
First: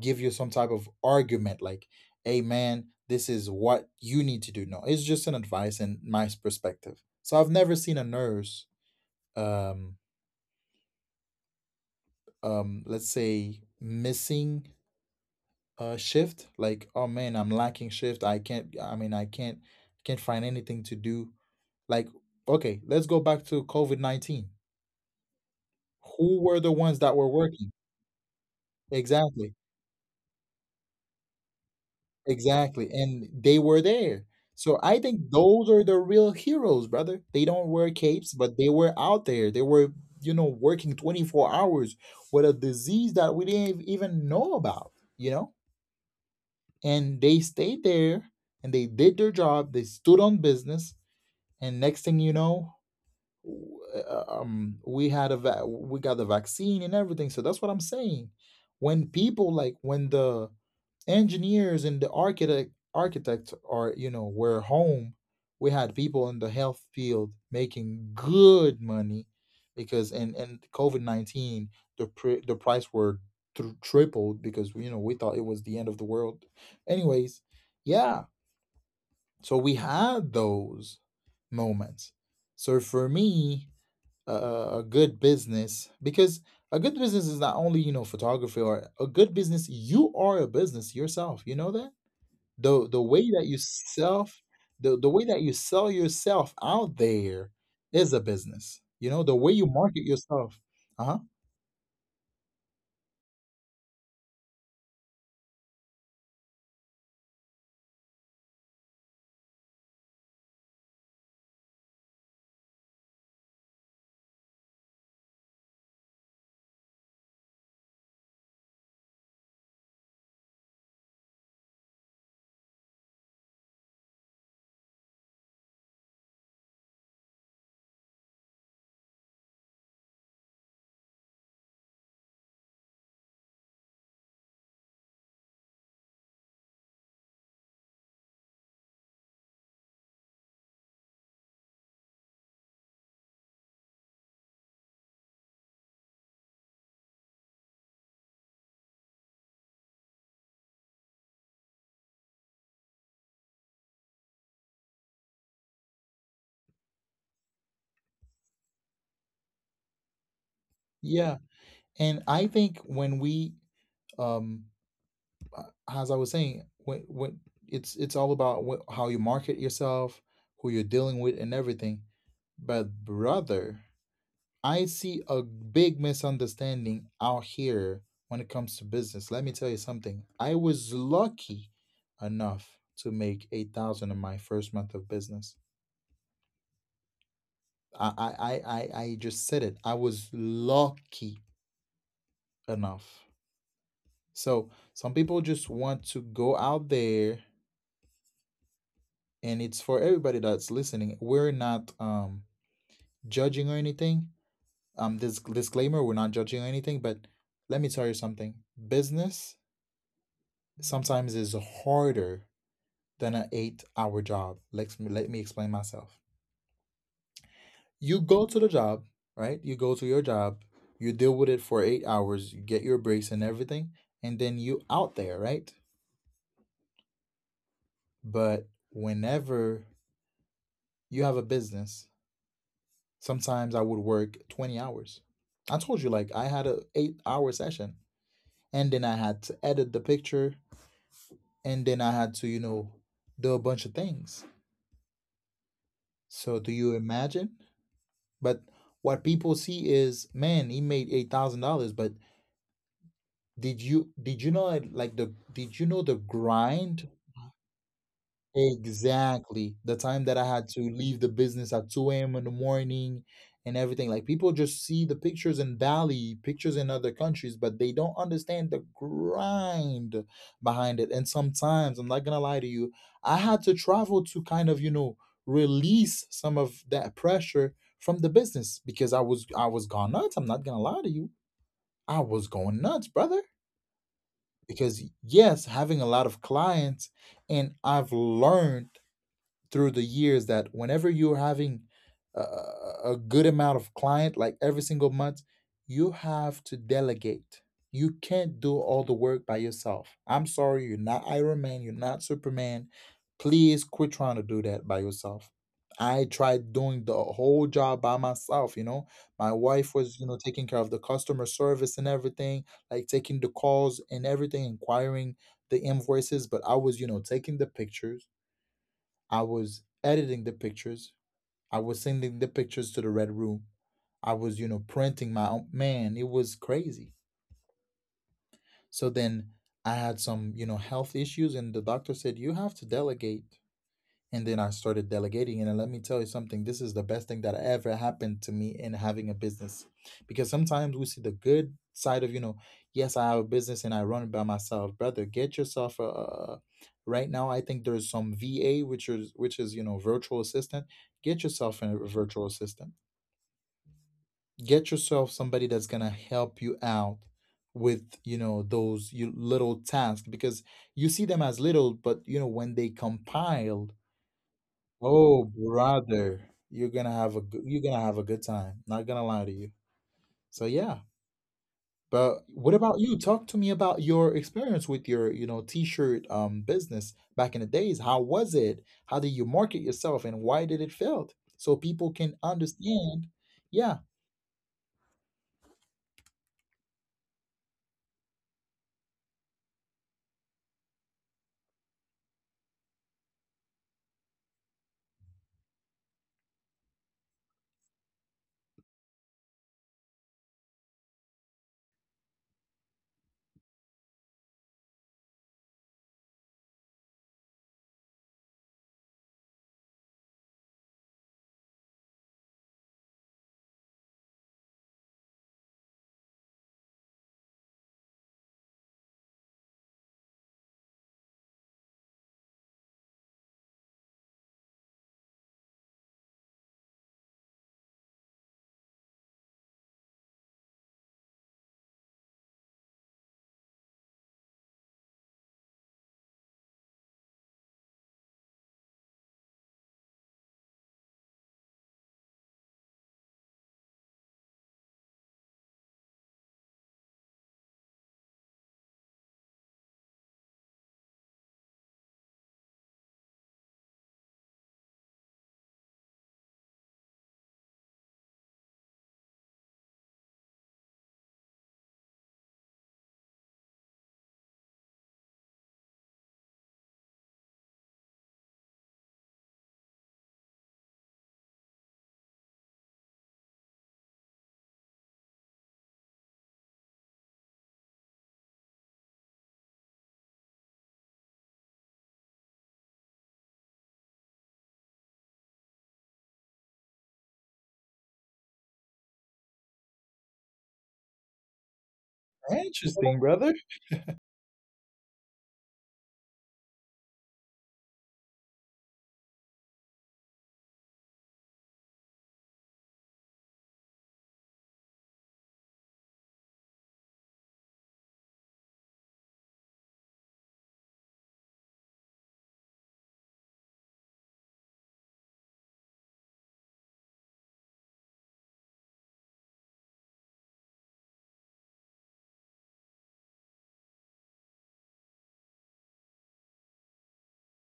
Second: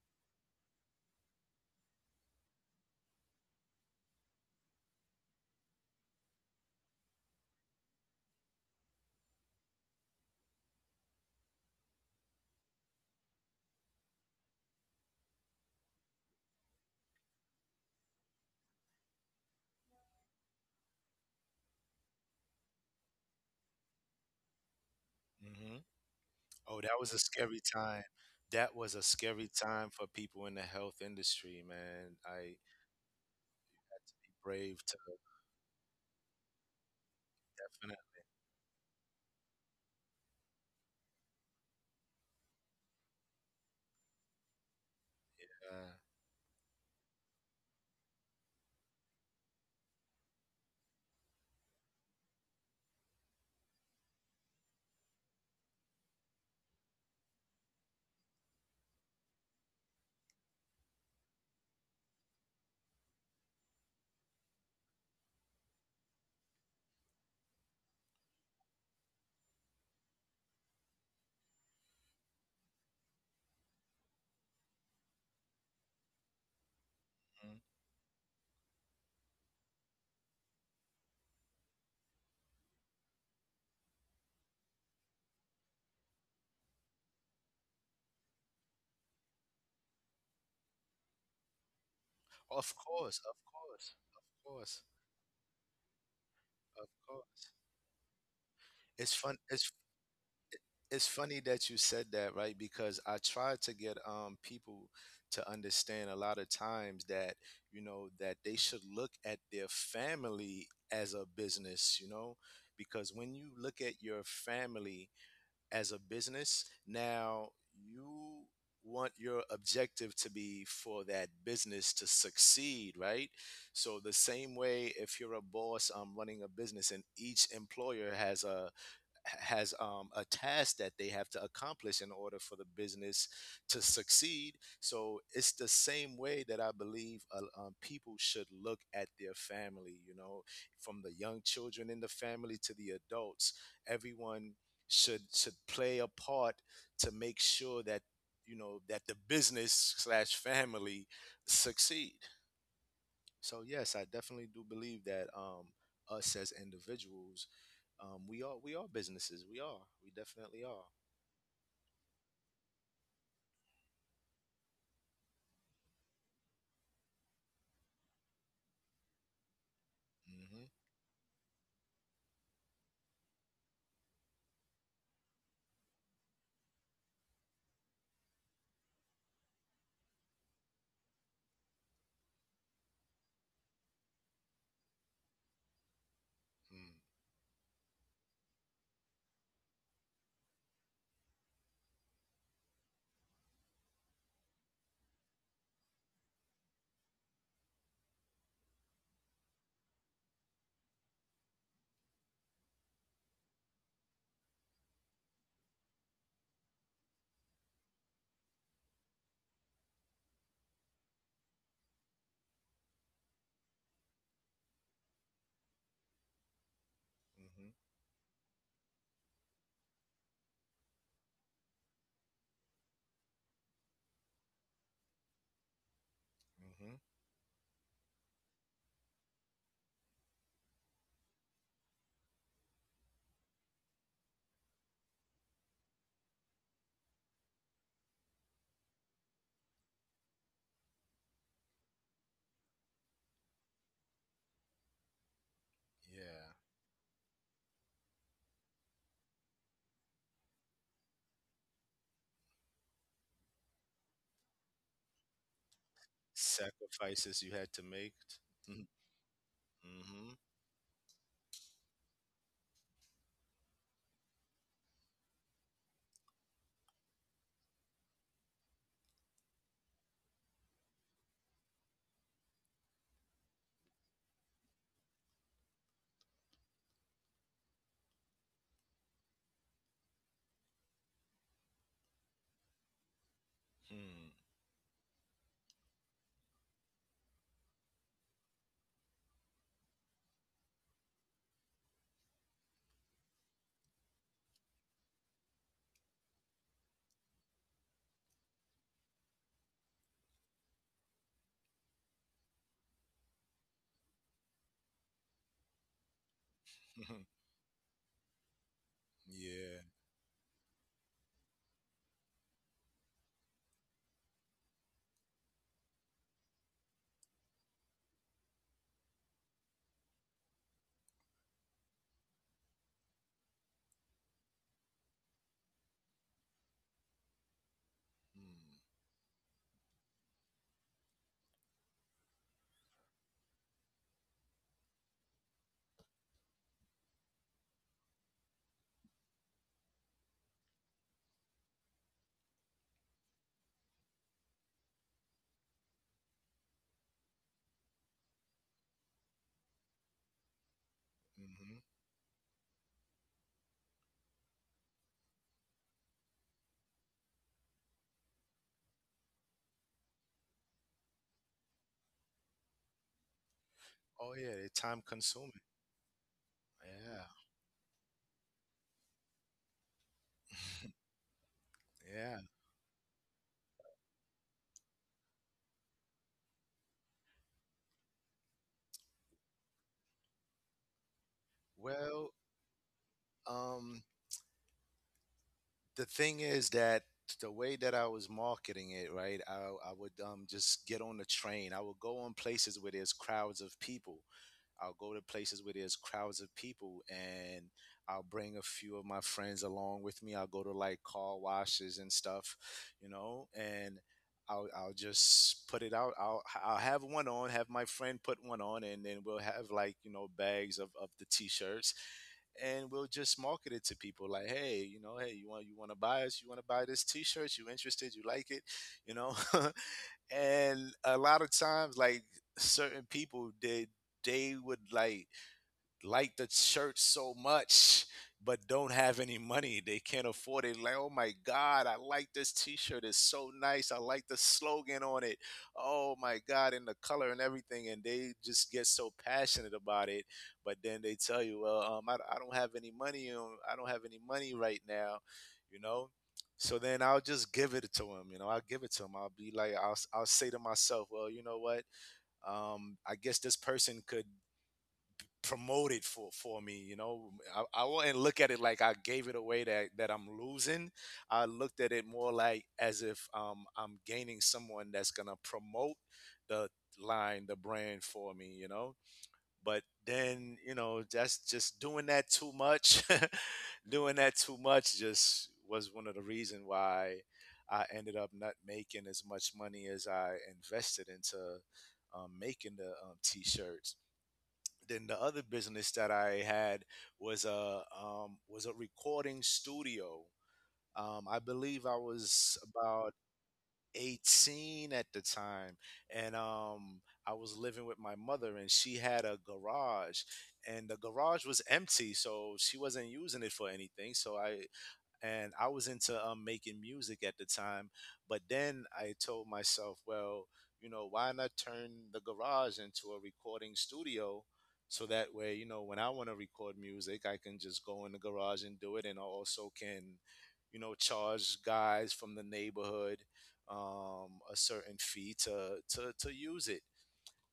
A: give you some type of argument like, "Hey, man, this is what you need to do." No, it's just an advice and my perspective. So I've never seen a nurse. Um, let's say missing shift like, oh man, I'm lacking shift, I can't, I mean, I can't find anything to do, like, okay, let's go back to COVID-19.
B: Mm-hmm.
A: Who were the
B: Oh,
A: ones
B: that
A: that
B: was a
A: were
B: scary
A: working?
B: time. That was a
A: Exactly,
B: scary time for people in the health industry, man. I
A: exactly, and they were
B: had to
A: there.
B: be
A: So
B: brave
A: I
B: to,
A: think those are the real heroes, brother. They don't wear
B: definitely.
A: capes, but they were out there, they were, you know, working 24 hours with a disease that we didn't even know about, you know,
B: Uh,
A: and they stayed there and they did their job. They stood on business, and next thing you know, we had a we got the vaccine and everything. So that's what I'm saying. When people, like, when the engineers and the architects are, you know, were home, we had people in the health field making good money because in COVID-19 the price were tripled because, you know, we thought it was the end of the world. Anyways,
B: mhm.
A: yeah, so we had those moments. So for me, uh, a good business because a good business is not only, you know, photography. Or a good business, you are a business yourself. You know that
B: Of
A: the the way
B: course, of
A: that you
B: course, of
A: self
B: course,
A: the way that you sell yourself
B: of
A: out there
B: course.
A: is a business. You
B: It's
A: know, the
B: fun.
A: way you
B: It's
A: market yourself. Uh
B: it's
A: huh.
B: funny that you said that, right? Because I try to get people to understand a lot of times that you know that they should look at their family as a business, you know, because when you look at your family as a business. Now, you want your objective to be for that business to succeed, right? So, the same way if you're a boss running a business and each employer has a task that they have to accomplish in order for the business to succeed. So it's the same way that I believe people should look at their family, you know, from the young children in the family to the adults. Everyone should play a part to make sure that you know that the business slash family succeed. So yes, I definitely do believe that us as individuals, we are businesses. We are. We definitely are.
A: Yeah, and I think when we um uh, as I was saying, when it's all about what, how you market yourself, who
B: Mm-hmm.
A: you're dealing with, and everything. But brother, I see a big misunderstanding out here when it comes to business. Let me tell you something. I was lucky enough to make 8,000 in my first month of business.
B: Mm-hmm.
A: I I I just said it. I was lucky enough. So some people just want to go out there, and it's for everybody that's listening. We're not judging or anything. This disclaimer: we're not judging or anything. But let me tell you something: business sometimes is harder than an eight-hour job. Let me explain myself.
B: Mm-hmm.
A: You go to the job, right? You go to your job. You deal with it for 8 hours. You get your breaks and everything, and then you out there, right?
B: Mm-hmm.
A: But whenever you have a business, sometimes I would work 20 hours. I told you, like I had a 8-hour session, and then I had to edit the picture, and then I had to, you know, do a bunch of things. So
B: Yeah.
A: do you imagine? But what people see is, man, he made $8,000, but did you know the grind?
B: Sacrifices you had to make. Mm-hmm.
A: Exactly. The time that I had to leave the business at 2 a.m. in the morning and everything. Like, people just see the pictures in Bali, pictures in other countries, but they don't understand the grind behind it. And sometimes, I'm not gonna lie to you, I had to travel to kind of, you know, release some of that pressure from the business because I was gone nuts. I'm not gonna lie to you. I was going nuts, brother.
B: Mm-hmm.
A: Because yes, having a lot of clients, and I've learned through the years that whenever you're having a, good amount of client like every single month, you have to delegate. You can't do all the work by yourself. I'm sorry, you're not Iron Man, you're not Superman. Please quit trying to do that by yourself. I tried doing the
B: [LAUGHS]
A: whole job by myself, you know, my
B: Yeah.
A: wife was, you know, taking care of the customer service and everything, like taking the calls and everything, inquiring the invoices, but I was, you know, taking the pictures. I was editing the pictures. I was sending the pictures to the red room. I was, you know, printing my own. Man, it was crazy.
B: Mm-hmm.
A: So then I had some, you know, health issues, and the doctor said, you have to delegate. And then I started delegating. And let me tell you something, this is the best thing that ever happened to me in having a business. Because sometimes we see the good side of, you know, yes, I have a business and I run it by myself. Brother, get yourself a right now I think there's some VA, which is virtual assistant. Get yourself
B: Mm-hmm.
A: a virtual assistant. Get yourself somebody that's going to help you out with those you little tasks, because you see them as little, but you know when they compile.
B: Oh yeah. They're time
A: Oh,
B: consuming.
A: brother,
B: Yeah.
A: you're gonna have a good time. Not gonna lie to you. So yeah,
B: [LAUGHS]
A: but
B: Yeah.
A: what about you? Talk to me about your experience with your, t-shirt business back in the days. How was it? How did you market yourself, and why did it fail? So people can
B: Well,
A: understand. Yeah,
B: um, the thing is that the way that I was marketing it, right? I would just get on the train. I would go on places where there's crowds of people. I'll go to places where there's crowds of people and I'll bring a few of my friends along with me. I'll go to like car washes and stuff, you know, and I'll just put it out. I'll have one on, have my friend put one on, and then we'll have like, you know, bags of the t shirts and we'll just market it to people like, hey, you know, hey, you want to buy us, you want to buy this t-shirt, you interested, you like it, you know. [LAUGHS] And a lot of times like certain people they would like the church so much but don't have any money. They can't afford it. Like, oh my God, I like this t-shirt. It's so nice. I like the slogan on it. Oh my God, and the color and everything. And they just get so passionate about it. But then they tell you, well, I don't have any money. I don't have any money right now, you know? So then I'll just give it to him, you know, I'll give it to him. I'll be like, I'll say to myself, well, you know what? I guess this person could promoted for me, you know. I wouldn't look at it like I gave it away, that I'm losing. I looked at it more like as if I'm gaining someone that's gonna promote the line, the brand for me, you know. But then you know that's just doing that too much. [LAUGHS] Doing that too much just was one of the reason why I ended up not making as much money as I invested into making the t-shirts. Then the other business that I had was a recording studio. I believe I was
A: interesting,
B: about
A: brother. Of
B: 18 at the time, and I was living with my mother, and she had a garage, and the garage was empty, so she wasn't using it for anything. So I and I was into making music at the time. But then I told myself, well, you know, why not turn the garage into a recording studio? So that way, you know, when I want to record music, I can just go in the garage and do it. And I also can, you know, charge guys from the neighborhood a certain fee to use it.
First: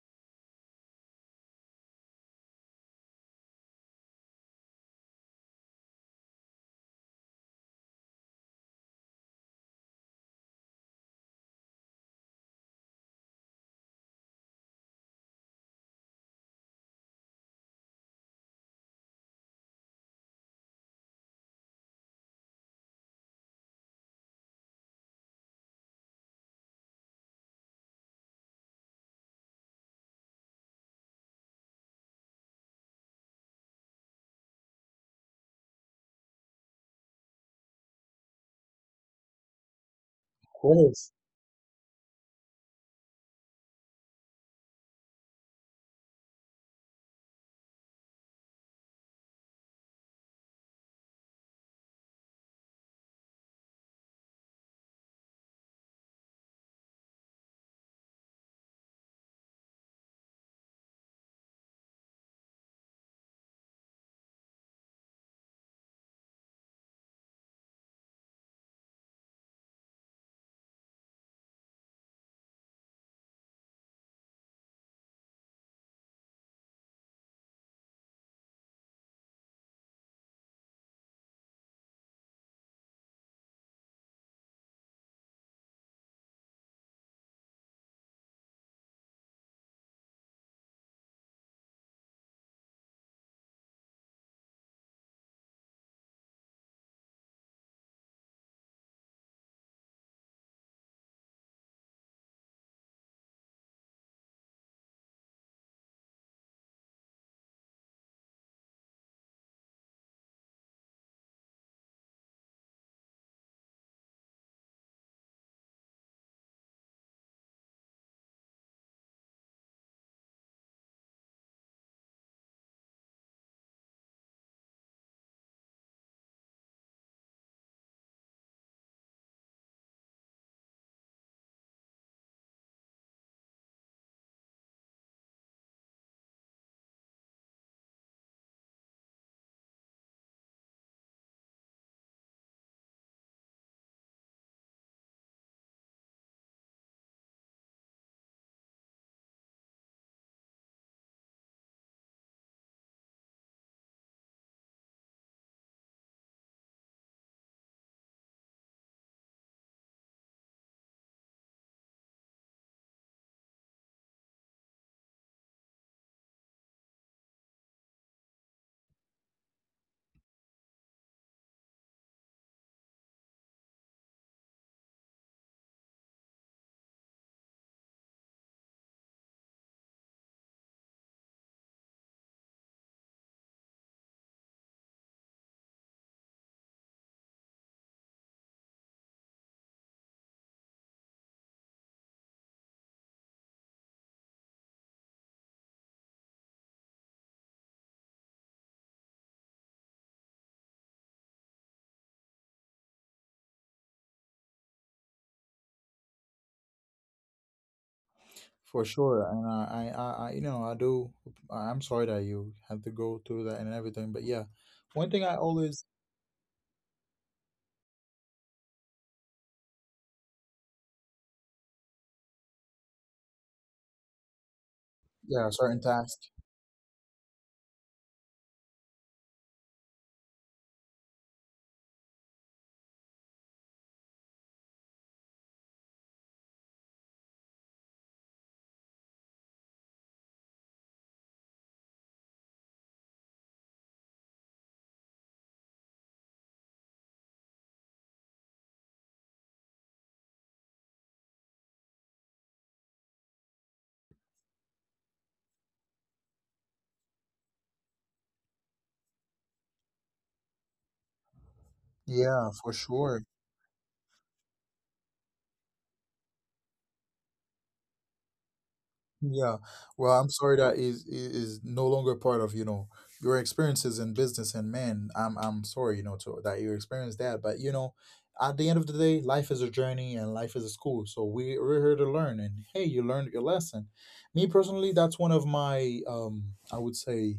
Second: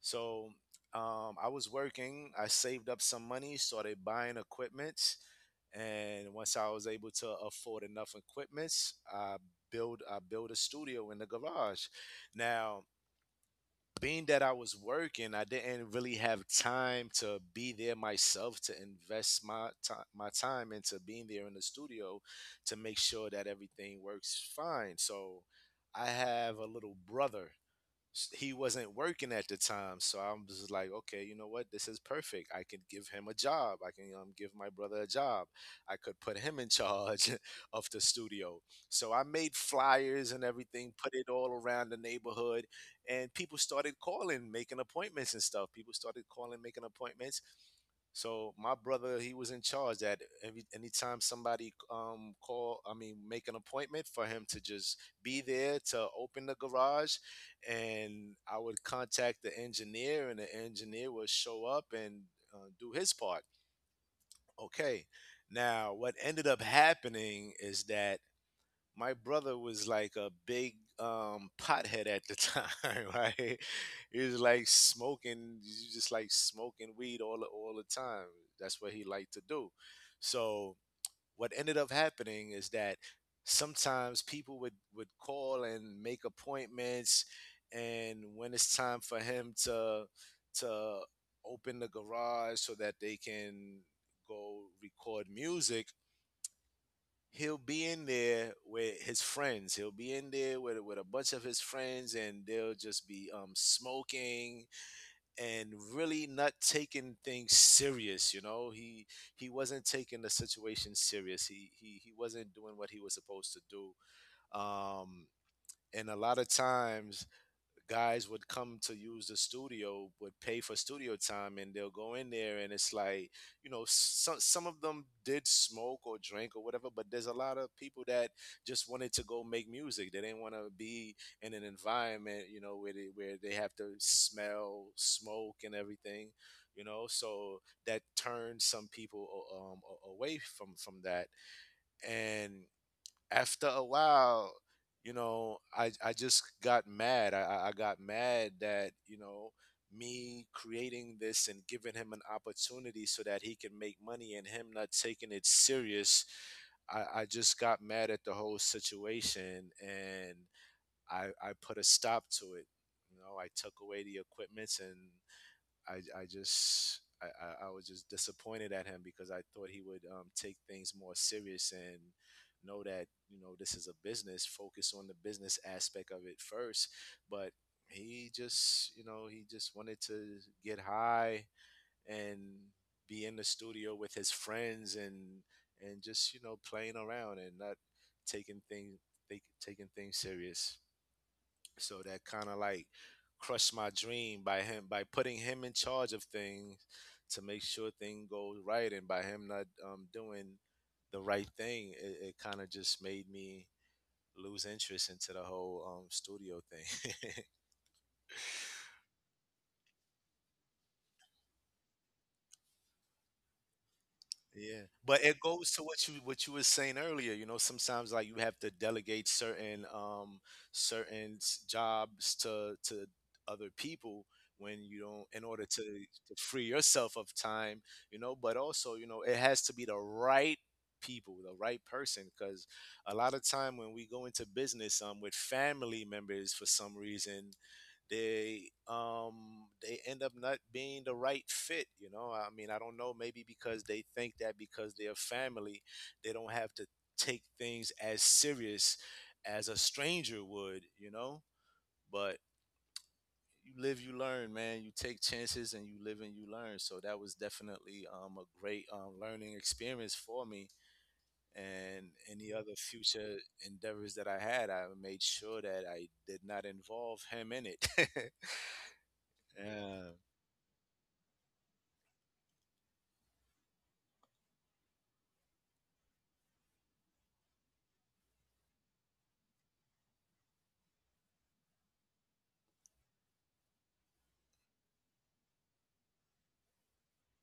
B: So I was working. I saved up some money, started buying equipment, and once I was able to afford enough equipment, I build I built a studio in the garage. Now, being that I was working, I didn't really have time to be there myself to invest my time into being there in the studio to make sure that everything works fine. So I have a little brother. He wasn't working at the time, so I was like, okay, you know what, this is perfect, I could give him a job, I can give my brother a job, I could put him in charge [LAUGHS] of the studio. So I made flyers and everything,
A: course.
B: put it all around the neighborhood, and people started calling making appointments and stuff, people started calling making appointments so my brother, he was in charge that every anytime somebody call, I mean, make an appointment for him to just be there to open the garage, and I would contact the engineer, and the engineer would show up and do his part. Okay. Now, what ended up happening is that my brother was like a big pothead at the time, [LAUGHS] right? He was like smoking, he was just like smoking weed all the time. That's what he liked to do. So what ended up happening is that sometimes people would call and make appointments, and when it's time for him to open the garage so that they can go record music, he'll be in there with a bunch of his friends, and they'll just be smoking and really not taking things serious, you know. He wasn't taking the situation serious, he wasn't doing what he was supposed to do. um and a lot of times guys would come to use the studio, would pay for studio time, and they'll go in there and it's like, you know, some of them did smoke or drink or whatever, but there's a lot of people that just wanted to go make music, they didn't want to be in an environment, you know, where they have to smell smoke and everything, you know. So that turned some people away from that. And after a while, you know, I just got mad. I got mad that, you know, me creating this and giving him an opportunity so that he can make money and him not taking it serious. I just got mad at the whole situation, and I put a stop to it. You know, I took away the equipment, and I, I was just disappointed at him because I thought he would take things more serious and know that, you know, this is a business. Focus on the business aspect of it first, but he just, you know, he just wanted to get high and be in the studio with his friends and just, you know, playing around and not taking things taking things serious. So that kind of like crushed my dream by him, by putting him in charge of things to make sure things go right, and by him not doing the right thing, it kind of just made me lose interest into the whole studio thing. [LAUGHS]
A: For sure. And I do. I'm sorry that you had to go through that and everything, but yeah,
B: Yeah,
A: one
B: but
A: thing I
B: it goes to
A: always,
B: what you were saying earlier. You know, sometimes like you have to delegate certain jobs to other people when you don't in
A: yeah,
B: order
A: certain task.
B: to free yourself of time. You know, but also you know it has to be the right people, the right person, because a lot of time when we go into business with family members for some reason they end up not being the right fit, you know, I mean, I don't know, maybe because they think that because they're family they don't have to take things as serious as a stranger would, you know. But you live you learn, man, you take chances and you live and you learn, so that was definitely a great learning experience for me. And any
A: Yeah,
B: other
A: for sure.
B: future endeavors that I had, I made sure that I did not involve him in it. [LAUGHS]
A: Yeah,
B: Yeah.
A: well, I'm sorry that is no longer part of, your experiences in business, and man, I'm sorry, to that you experienced that, but at the end of the day, life is a journey and life is a school. So we're here to learn, and hey, you learned your lesson. Me personally, that's one of my I would say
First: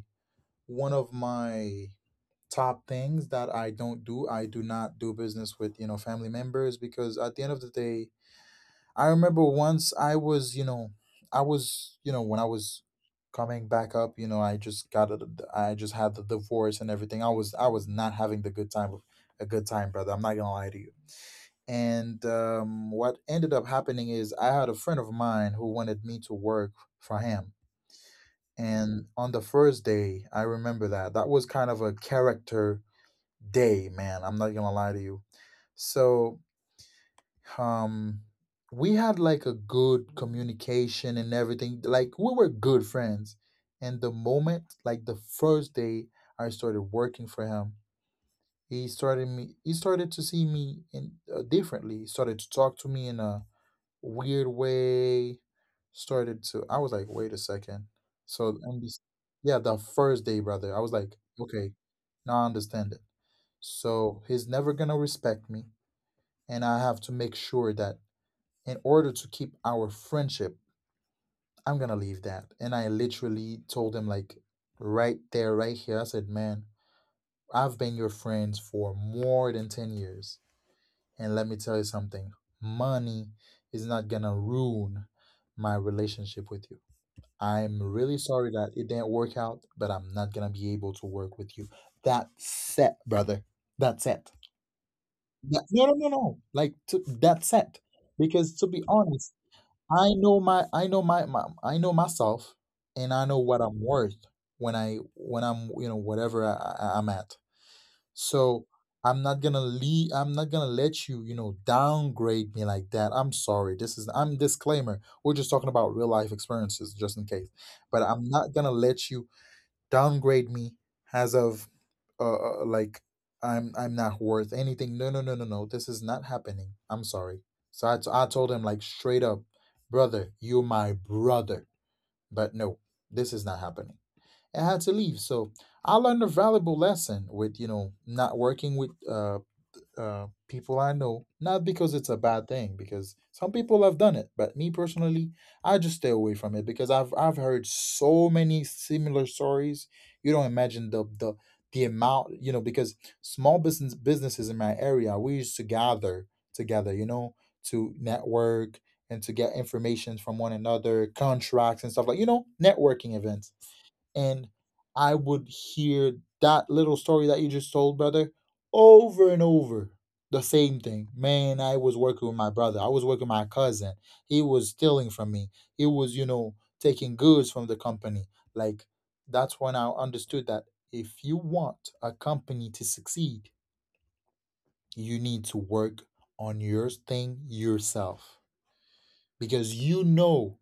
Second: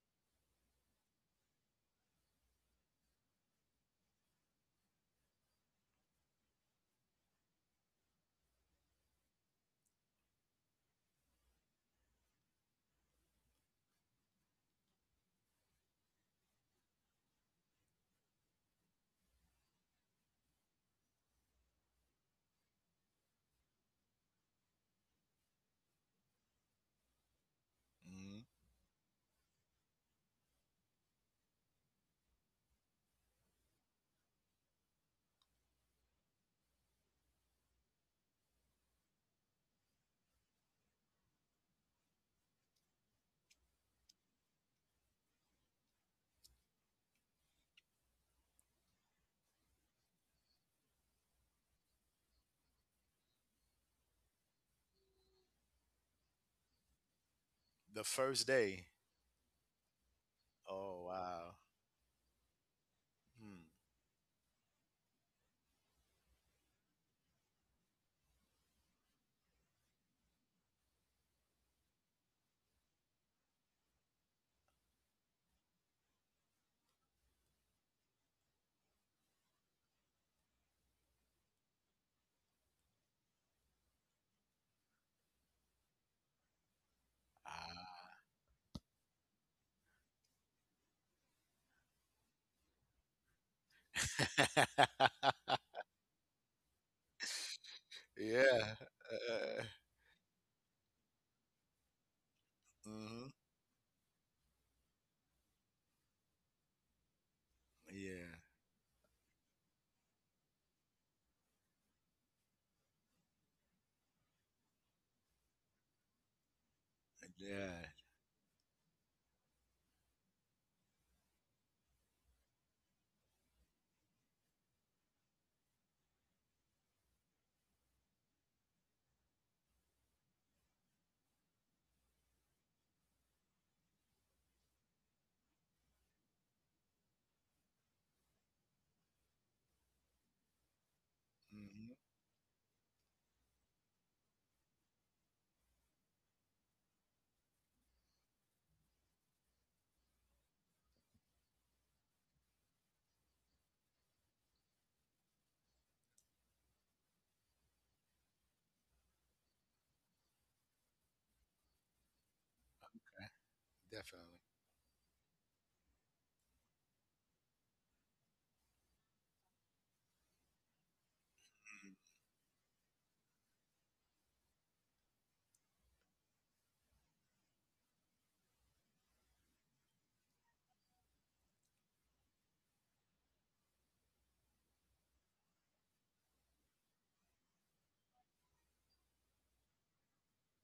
A: one of my top things that I don't do. I do not do business with, family members, because at the end of the day, I remember once I was, you know, I was, you know, when I was coming back up, I just had the divorce and everything. I was not having a good time, brother. I'm not gonna lie to you. And what ended up happening is I had a friend of mine who wanted me to work for him.
B: Mm-hmm.
A: And on the first day, I remember that that was kind of a character day, man. I'm not gonna lie to you. So um we had like a good communication and everything, like we were good friends. And the moment, like the first day, I started working for him, he started to see me in, differently. He started to talk to me in a weird way, started to I was like, wait a second.
B: The first
A: so and
B: day.
A: this, yeah, the first day, brother, I was
B: Oh
A: like,
B: wow.
A: okay, now I understand it.
B: Hmm.
A: So he's never gonna respect me, and I have to make sure that in order to keep our friendship, I'm gonna leave that. And I literally told him, like, right there, right here, I said, Man, I've been your friend for more than 10 years. And let me tell you something, money is not gonna ruin my relationship with you. I'm
B: Ah.
A: really sorry that it didn't work out, but I'm not gonna be able to work with you. That's it, brother. That's it.
B: [LAUGHS]
A: No, no, no, no. That's it. Because to
B: Yeah.
A: be honest,
B: Uh,
A: I know myself, and I
B: mhm.
A: know what I'm worth when I'm whatever I'm at.
B: Yeah.
A: So I'm not gonna let you, downgrade me like that. I'm sorry. This is, I'm disclaimer. We're just talking about real life experiences, just in case.
B: Yeah.
A: But I'm not gonna let you downgrade me as of, uh, like, I'm not worth anything. No, no, no, no, no. This is not happening. I'm sorry. So I told him, like, straight up, brother, you're my brother. But no, this is not happening. I had to leave. So I learned a valuable lesson with, not working with, people I know. Not
B: Hmm.
A: because it's a bad thing, because some people have done it, but me personally, I just stay away from it, because I've heard so many similar stories. You don't imagine the amount, because small businesses in my area, we used to gather together, to network and to get information from one another, contracts and stuff, like, networking events.
B: Definitely.
A: And I would hear that little story that you just told, brother, over and over. The same thing. Man, I
B: Mhm.
A: was working with my brother. I was working with my cousin. He was stealing from me. He was, taking goods from the company. Like, that's when I understood that if you want a company to succeed, you need to work on your thing yourself, because you know,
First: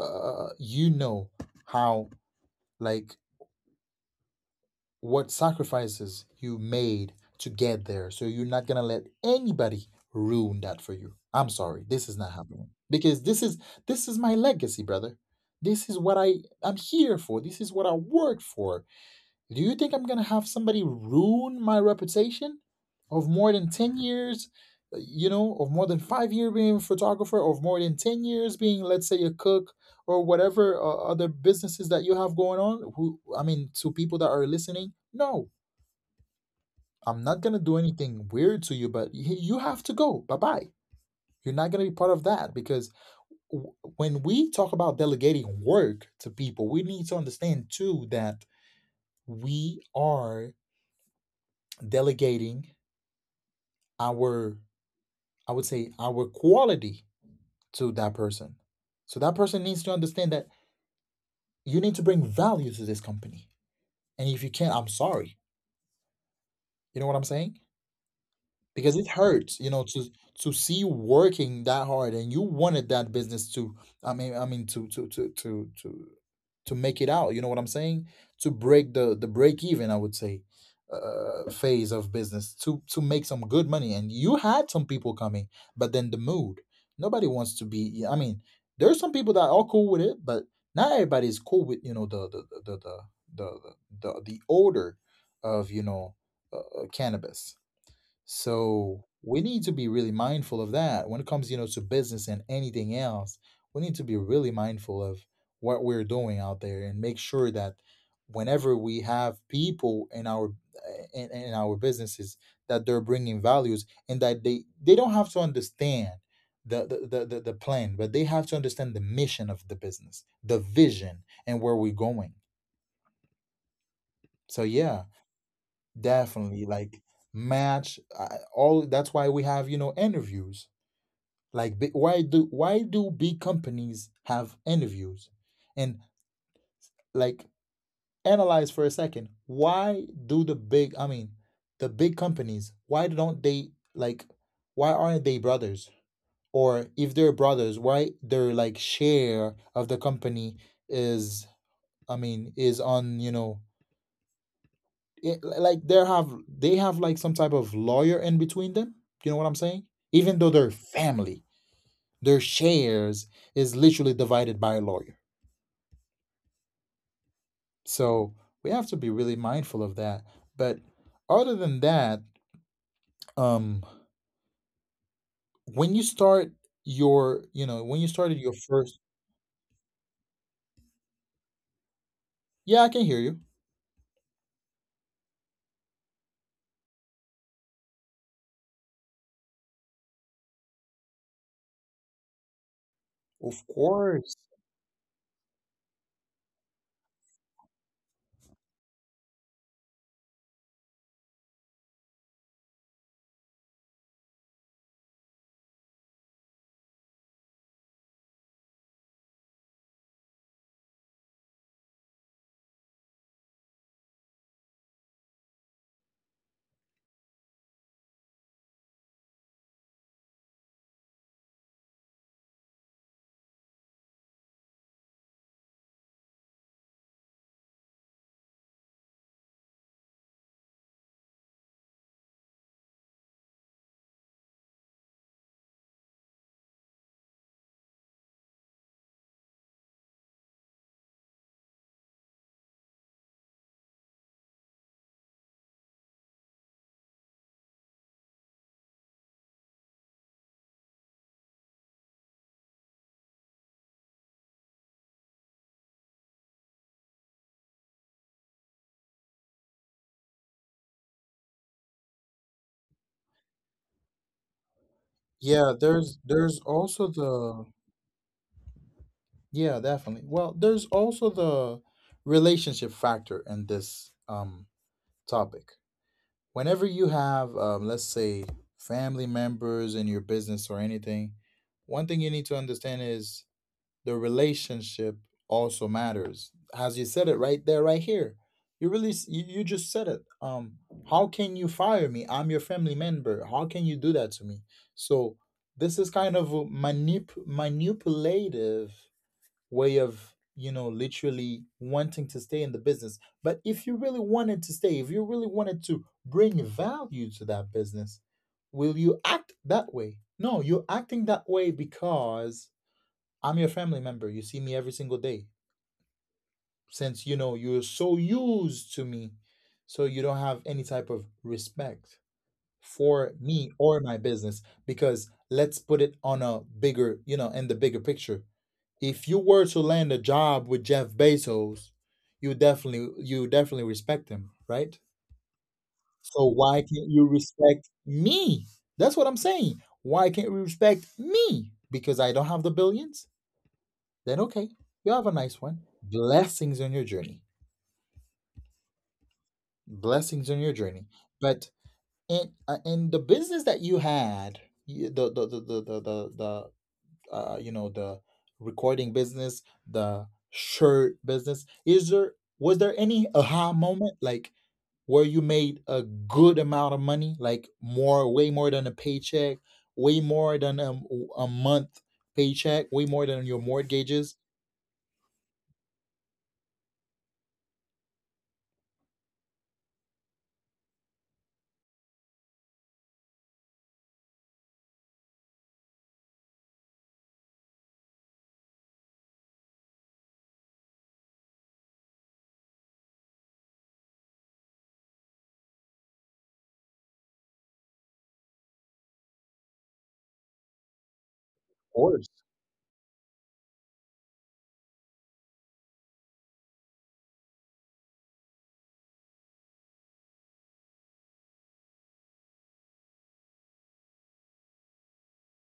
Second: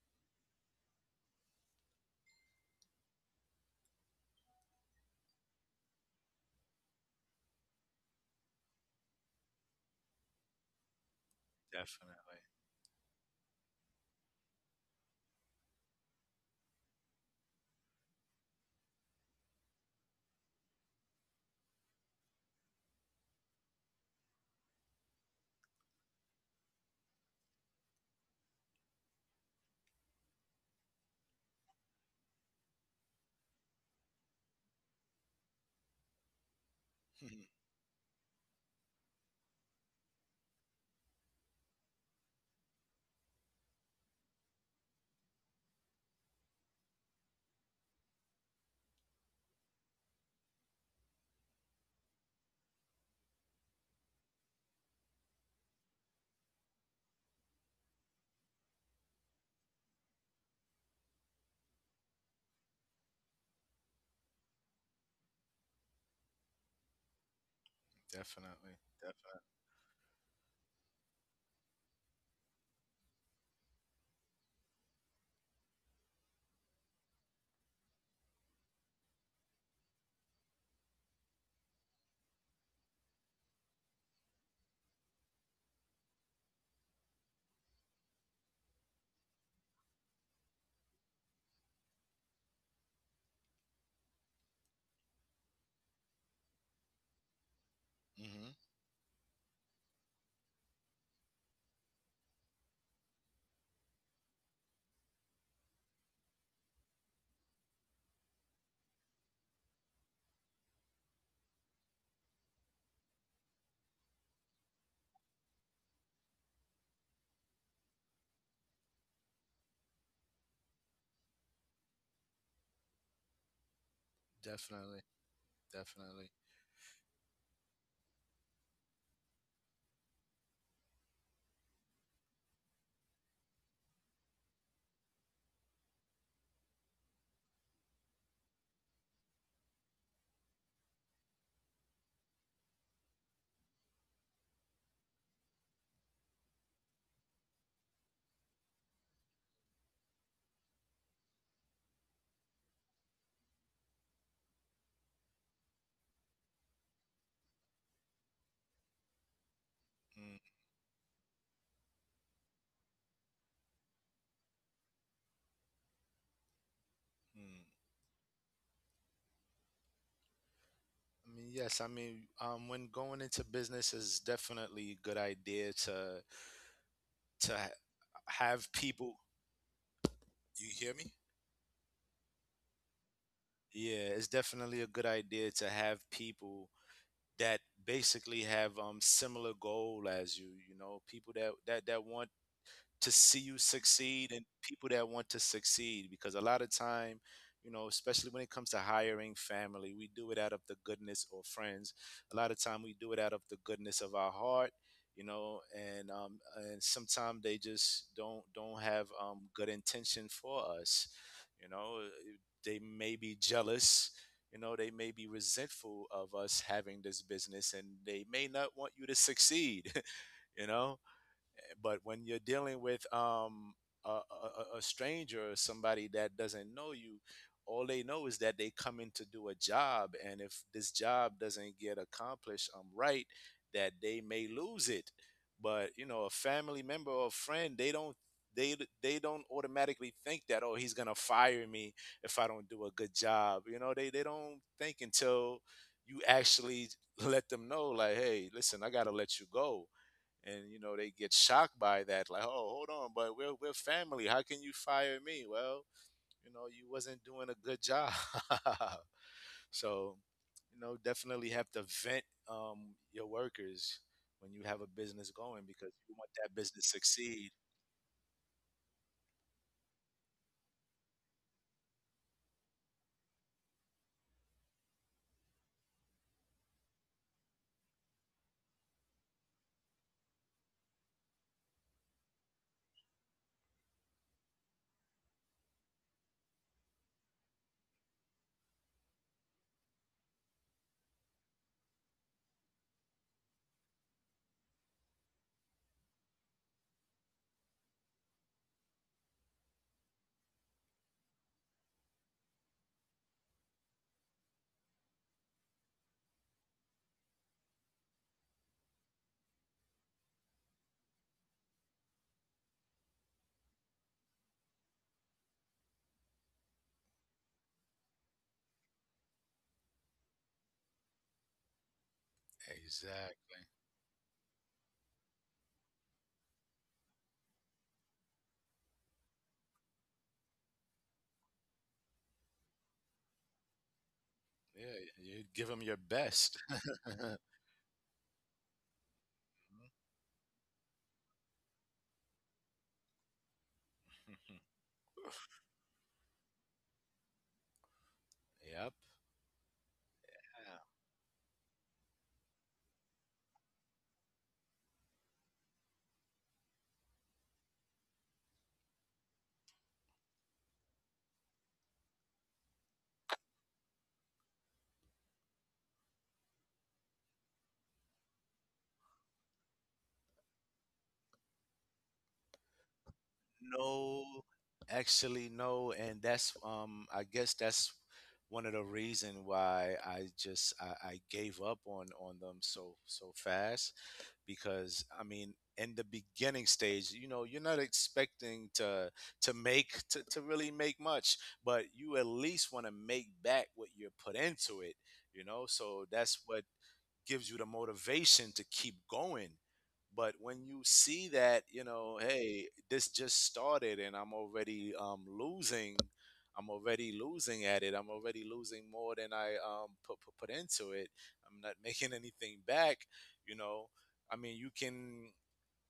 A: uh, you know how, like, what sacrifices you made to get there. So you're not gonna let anybody ruin that for you. I'm sorry, this is not
B: Definitely.
A: happening, because this is my legacy, brother. This is what I'm here for. This is what I work for. Do you think I'm gonna have somebody ruin my reputation of more than 10 years, of more than 5 years being a photographer, of more than 10 years being, let's say, a cook, or whatever other businesses that you have going on? Who, I mean, to people that are listening, no, I'm not
B: Mhm.
A: gonna do anything weird to you, but you have to go. Bye bye. You're not gonna be part of that, because when we talk about delegating work to people, we need to understand too that we are delegating our, I would say, our quality to that person. So that person needs to understand that you need to bring value to this company, and if you can't, I'm sorry, you know what I'm saying.
B: Definitely.
A: Because it
B: Definitely.
A: hurts, to see you working that hard, and you wanted that business to I mean to make it out, you know what I'm saying, to break the, break even I would say, phase of business, to make some good money, and you had some people coming, but then the mood. Nobody wants to be. Yeah, I mean, there's some people that are cool with it, but not everybody's cool with, the, the order of, cannabis.
B: Hmm.
A: So we need to be really mindful of that when it comes, to business and anything else. We need to be really mindful of what we're doing out there, and make sure that whenever we have people in our businesses, that they're bringing values, and that they don't have to understand the plan, but they have to understand the mission of the business, the vision, and where we're going. So
B: Definitely.
A: yeah.
B: Definitely.
A: Definitely, like, match all. That's why we have, interviews. Like, why do big companies have interviews? And, like, analyze for a second. Why do the big? I mean, the big companies. Why don't they like? Why aren't they brothers? Or if they're brothers, why their, like, share of the company is? I mean, is on, it, like, they have, like, some type of lawyer in between them, you know what I'm saying,
B: Hmm.
A: even though their family, their shares is literally divided by a lawyer. So we have to be really mindful of that. But
B: I mean,
A: other
B: yes.
A: than
B: I mean,
A: that,
B: when going into
A: um
B: business is definitely a good idea
A: when you start your,
B: to
A: when you
B: ha-
A: started your
B: have
A: first.
B: people. You hear me?
A: Yeah, I can hear you.
B: Yeah, it's definitely a good idea to have people that basically have similar goal as you, you know, people that want to see you
A: Of
B: succeed, and
A: course.
B: people that want to succeed. Because a lot of time, you know, especially when it comes to hiring family, we do it out of the goodness, or friends, a lot of time we do it out of the goodness of our heart, you know, and sometimes they just don't have good intention for us, you know. They may be jealous, you know, they may be resentful of us having this business, and they may not want you to succeed. [LAUGHS] You know, but when you're dealing with a stranger or somebody that doesn't know you, all they know is that they come in to do a job, and if this job doesn't get accomplished right, that they may lose it. But you know, a family member or a friend, they they don't automatically think that, oh, he's gonna fire me if I don't do a good job. You know, they don't think until you actually let them know, like, hey, listen, I gotta let you go. And you know, they get shocked by that, like, oh, hold on, but we're family, how can you fire me? Well, you know, you wasn't doing a good job. [LAUGHS] So you know, definitely have to vent your workers when you have a business going,
A: Yeah,
B: because you
A: there's
B: want that
A: there's
B: business to
A: also
B: succeed.
A: the. Yeah, definitely. Well, there's also the relationship factor in this topic. Whenever you have, let's say, family members in your business or anything, one thing you need to understand is the relationship also matters. As you said it right there, right here, you really you just said it: How can you fire me? I'm your family member. How can you do that to me? So this is kind of a manipulative way of, literally wanting to stay in the business. But if you really wanted to stay if you really wanted to bring value to that business, will you act that way? No, you're acting that way because I'm your family member. You see me every single day. Since you're so used to me, so you don't have any type of respect for
B: Exactly.
A: me or my business, because let's put it on a bigger you know in the bigger picture. If you were to land a job with Jeff Bezos, you definitely respect him,
B: Yeah,
A: right?
B: you give them your
A: So
B: best.
A: why
B: [LAUGHS]
A: can't you respect me? That's what I'm saying. Why can't you respect me? Because I don't have the billions? Then okay, you have a nice one. Blessings on your journey.
B: Yep.
A: Blessings on your journey. But in the business that you had, you- the you know the recording business, the shirt business, is there— was there any aha moment, like where you made a good amount of money, like more— way more than a paycheck, way more than a month paycheck, way more than your
B: No,
A: mortgages?
B: actually, no, and that's I guess that's one of the reason why I just I gave up on them so fast, because I mean, in the beginning stage, you know, you're not expecting to to really make much, but you at least want to make back what you put into it, you know, so that's what gives you the motivation to keep going. But when you see that, you
A: Of
B: know,
A: course.
B: hey, this just started and I'm already losing, I'm already losing at it. I'm already losing more than I put into it. I'm not [LAUGHS] making anything back, you know. I mean,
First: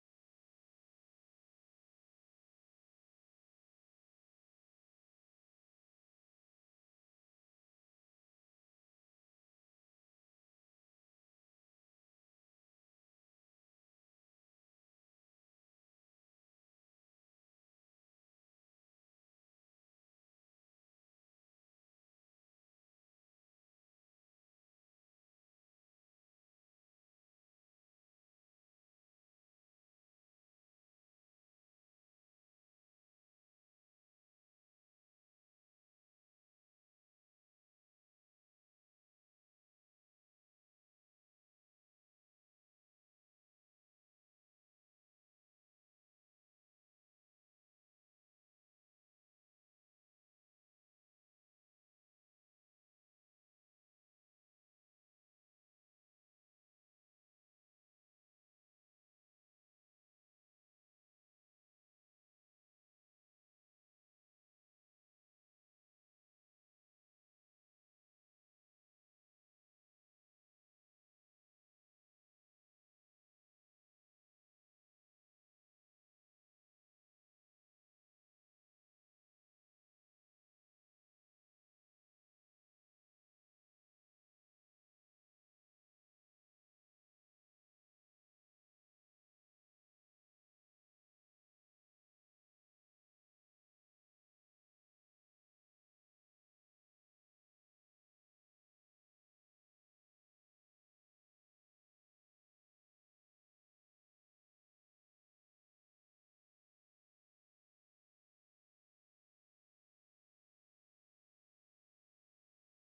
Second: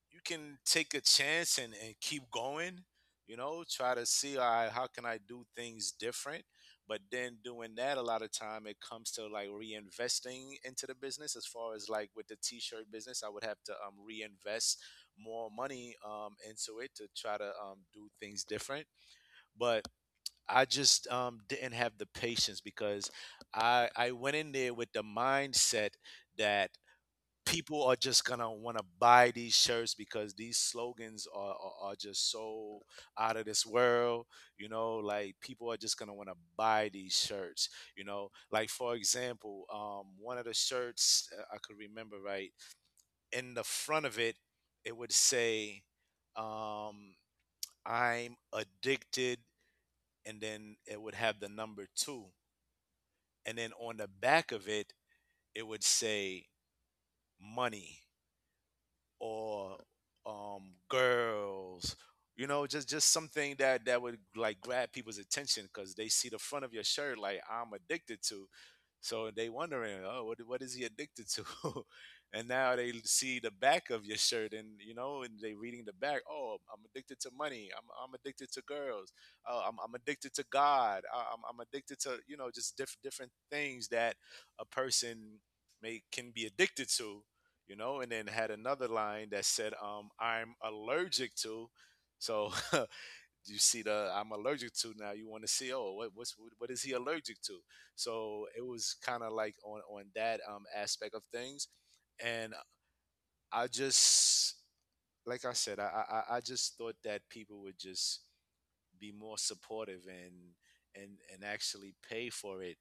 B: you can take a chance and keep going, you know, try to see, all right, how can I do things different? But then doing that a lot of time it comes to like reinvesting into the business, as far as like with the t-shirt business, I would have to reinvest more money into it to try to do things different. But I just didn't have the patience, because I went in there with the mindset that people are just gonna want to buy these shirts because these slogans are just so out of this world. You know, like people are just gonna want to buy these shirts. You know, like for example, one of the shirts I could remember right, in the front of it, it would say, um, "I'm addicted," and then it would have the number 2, and then on the back of it, it would say money, or girls, you know, just something that that would like grab people's attention, because they see the front of your shirt, like, I'm addicted to, so they wondering, oh, what is he addicted to? [LAUGHS] And now they see the back of your shirt, and you know, and they reading the back, oh, I'm addicted to money, I'm addicted to girls, oh, I'm addicted to god, I'm addicted to, you know, just different things that a person may can be addicted to, you know. And then had another line that said, I'm allergic to. So [LAUGHS] you see the I'm allergic to now. You want to see, oh, what is he allergic to? So it was kind of like on that aspect of things, and I just, like I said, I just thought that people would just be more supportive and and actually pay for it.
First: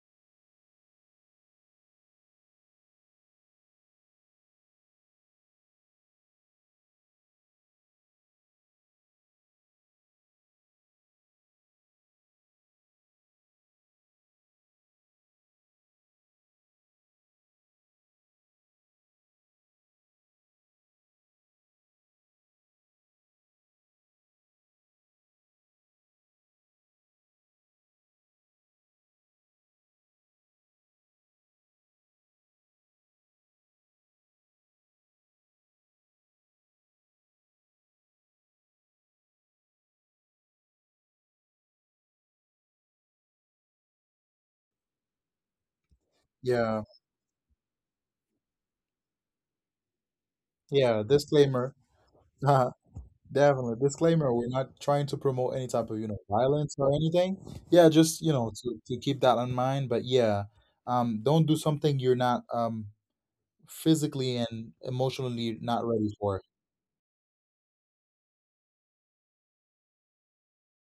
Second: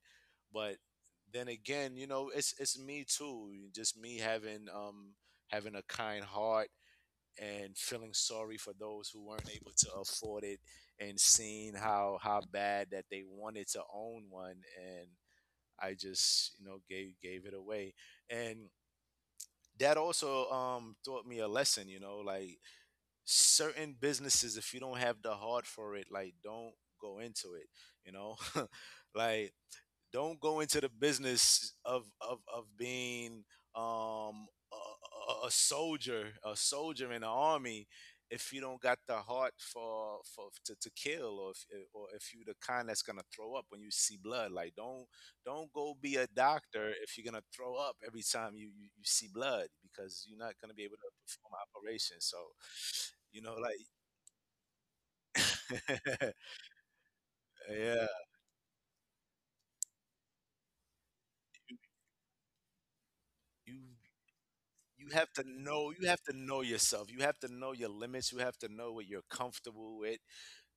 B: But then again, you know, it's me too, just me having having a kind heart and feeling sorry for those who weren't able to afford it and seeing how bad that they wanted to own one, and I just, you know, gave it away. And that also taught me a lesson, you know, like, certain businesses, if you don't have the heart for it, like, don't go into it, you know. [LAUGHS] Like, don't go into the business of of being a soldier in the army, if you don't got the heart for to kill. Or if, or if you the kind that's going to throw up when you see blood, like, don't go be a
A: Yeah,
B: doctor if you're going to throw up every time you see blood, because you're not going to be able
A: yeah,
B: to perform
A: disclaimer.
B: operations. So
A: uh,
B: you know,
A: Definitely disclaimer, we're not trying to promote any type of, you know,
B: like, [LAUGHS]
A: violence or anything. Yeah,
B: yeah.
A: just, you know, to keep that in mind. But yeah, don't do
B: you,
A: something you're not
B: you
A: physically and
B: you have to
A: emotionally not
B: know,
A: ready
B: you have
A: for
B: to
A: it.
B: know yourself, you have to know your limits, you have to know what you're comfortable with,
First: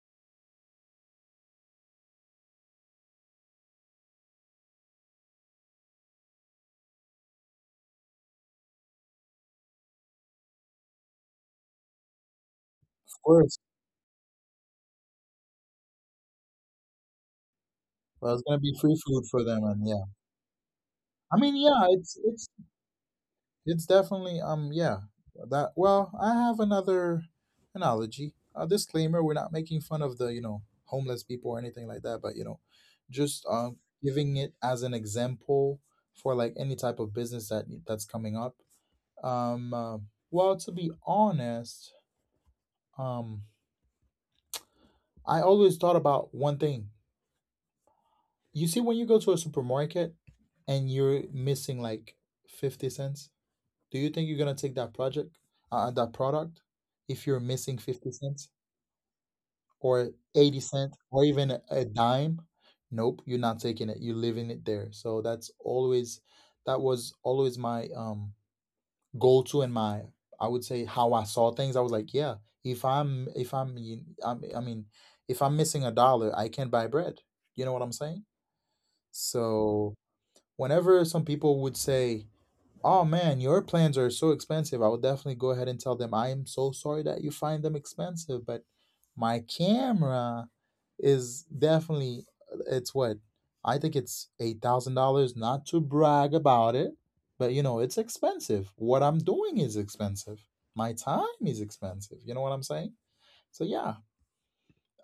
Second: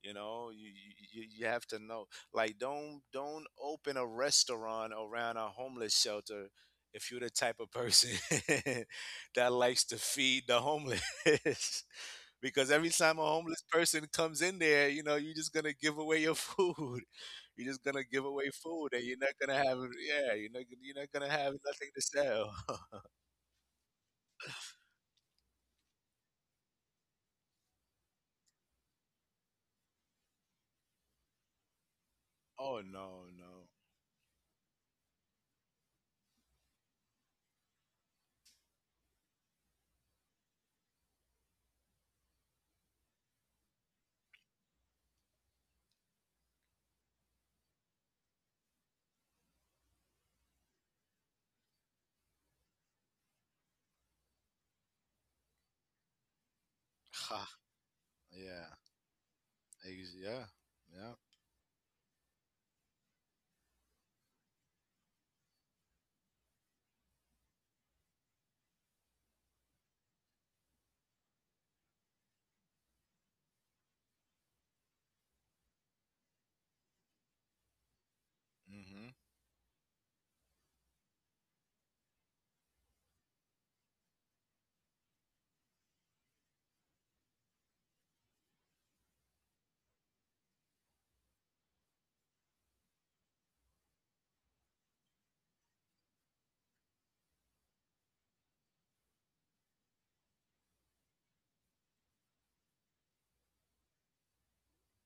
B: you know. You have to know, like, don't open a restaurant around a homeless shelter if you're the type of person [LAUGHS] that likes to feed the homeless. [LAUGHS] Because every time
A: Of
B: a
A: course,
B: homeless person comes in there, you know, you're just gonna give away your food. [LAUGHS] You're just gonna give
A: but it's
B: away
A: gonna be
B: food,
A: free
B: and you're
A: food
B: not
A: for them,
B: gonna have,
A: and yeah,
B: yeah, you're not gonna
A: I mean,
B: have
A: yeah,
B: nothing to
A: it's it's
B: sell. [LAUGHS]
A: it's definitely, um, yeah, that. Well, I have another analogy. A disclaimer: we're not making fun of the, you know, homeless people or anything like
B: Oh,
A: that, but, you
B: no,
A: know,
B: no.
A: just, um, giving it as an example for like any type of business that that's coming up. Um, uh, well, to be honest, um, I always thought about one thing. You see, when you go to a supermarket and you're missing like 50 cents, do you think you're gonna take that project,
B: Ha,
A: uh, uh, that product,
B: yeah,
A: if you're missing 50 cents
B: yeah, yeah.
A: or 80 cents or even a dime? Nope, you're not taking it. You're leaving it there. So that's always— that was always my, um, goal to— and my— I would say how I saw things. I was like, yeah, if I'm, you- I'm I mean, if I'm missing a dollar, I can't buy bread. You know what I'm saying?
B: Mm-hmm.
A: So whenever some people would say, "Oh man, your plans are so expensive," I would definitely go ahead and tell them, "I am so sorry that you find them expensive, but my camera is definitely— it's what— I think it's $8,000. Not to brag about it, but you know it's expensive. What I'm doing is expensive. My time is expensive. You know what I'm saying? So yeah."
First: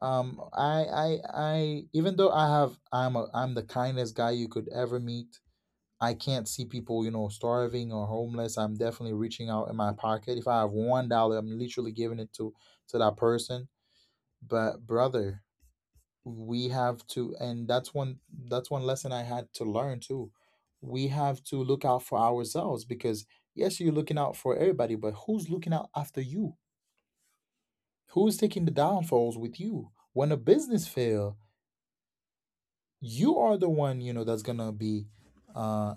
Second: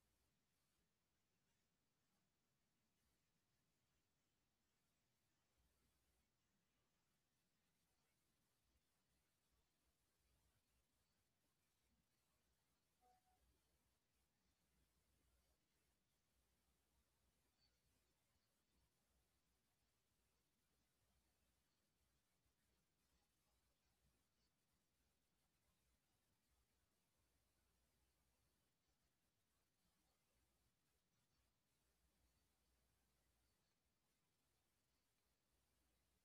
A: Even though I have— I'm the kindest guy you could ever meet. I can't see people, you know, starving or homeless. I'm definitely reaching out in my pocket. If I have $1, I'm literally giving it to that person. But brother, we have to— and that's one— that's one lesson I had to learn too. We have to look out for ourselves, because yes, you're looking out for everybody, but who's looking out after you? Who's taking the downfalls with you? When a business fail, you are the one, you know, that's gonna be, uh,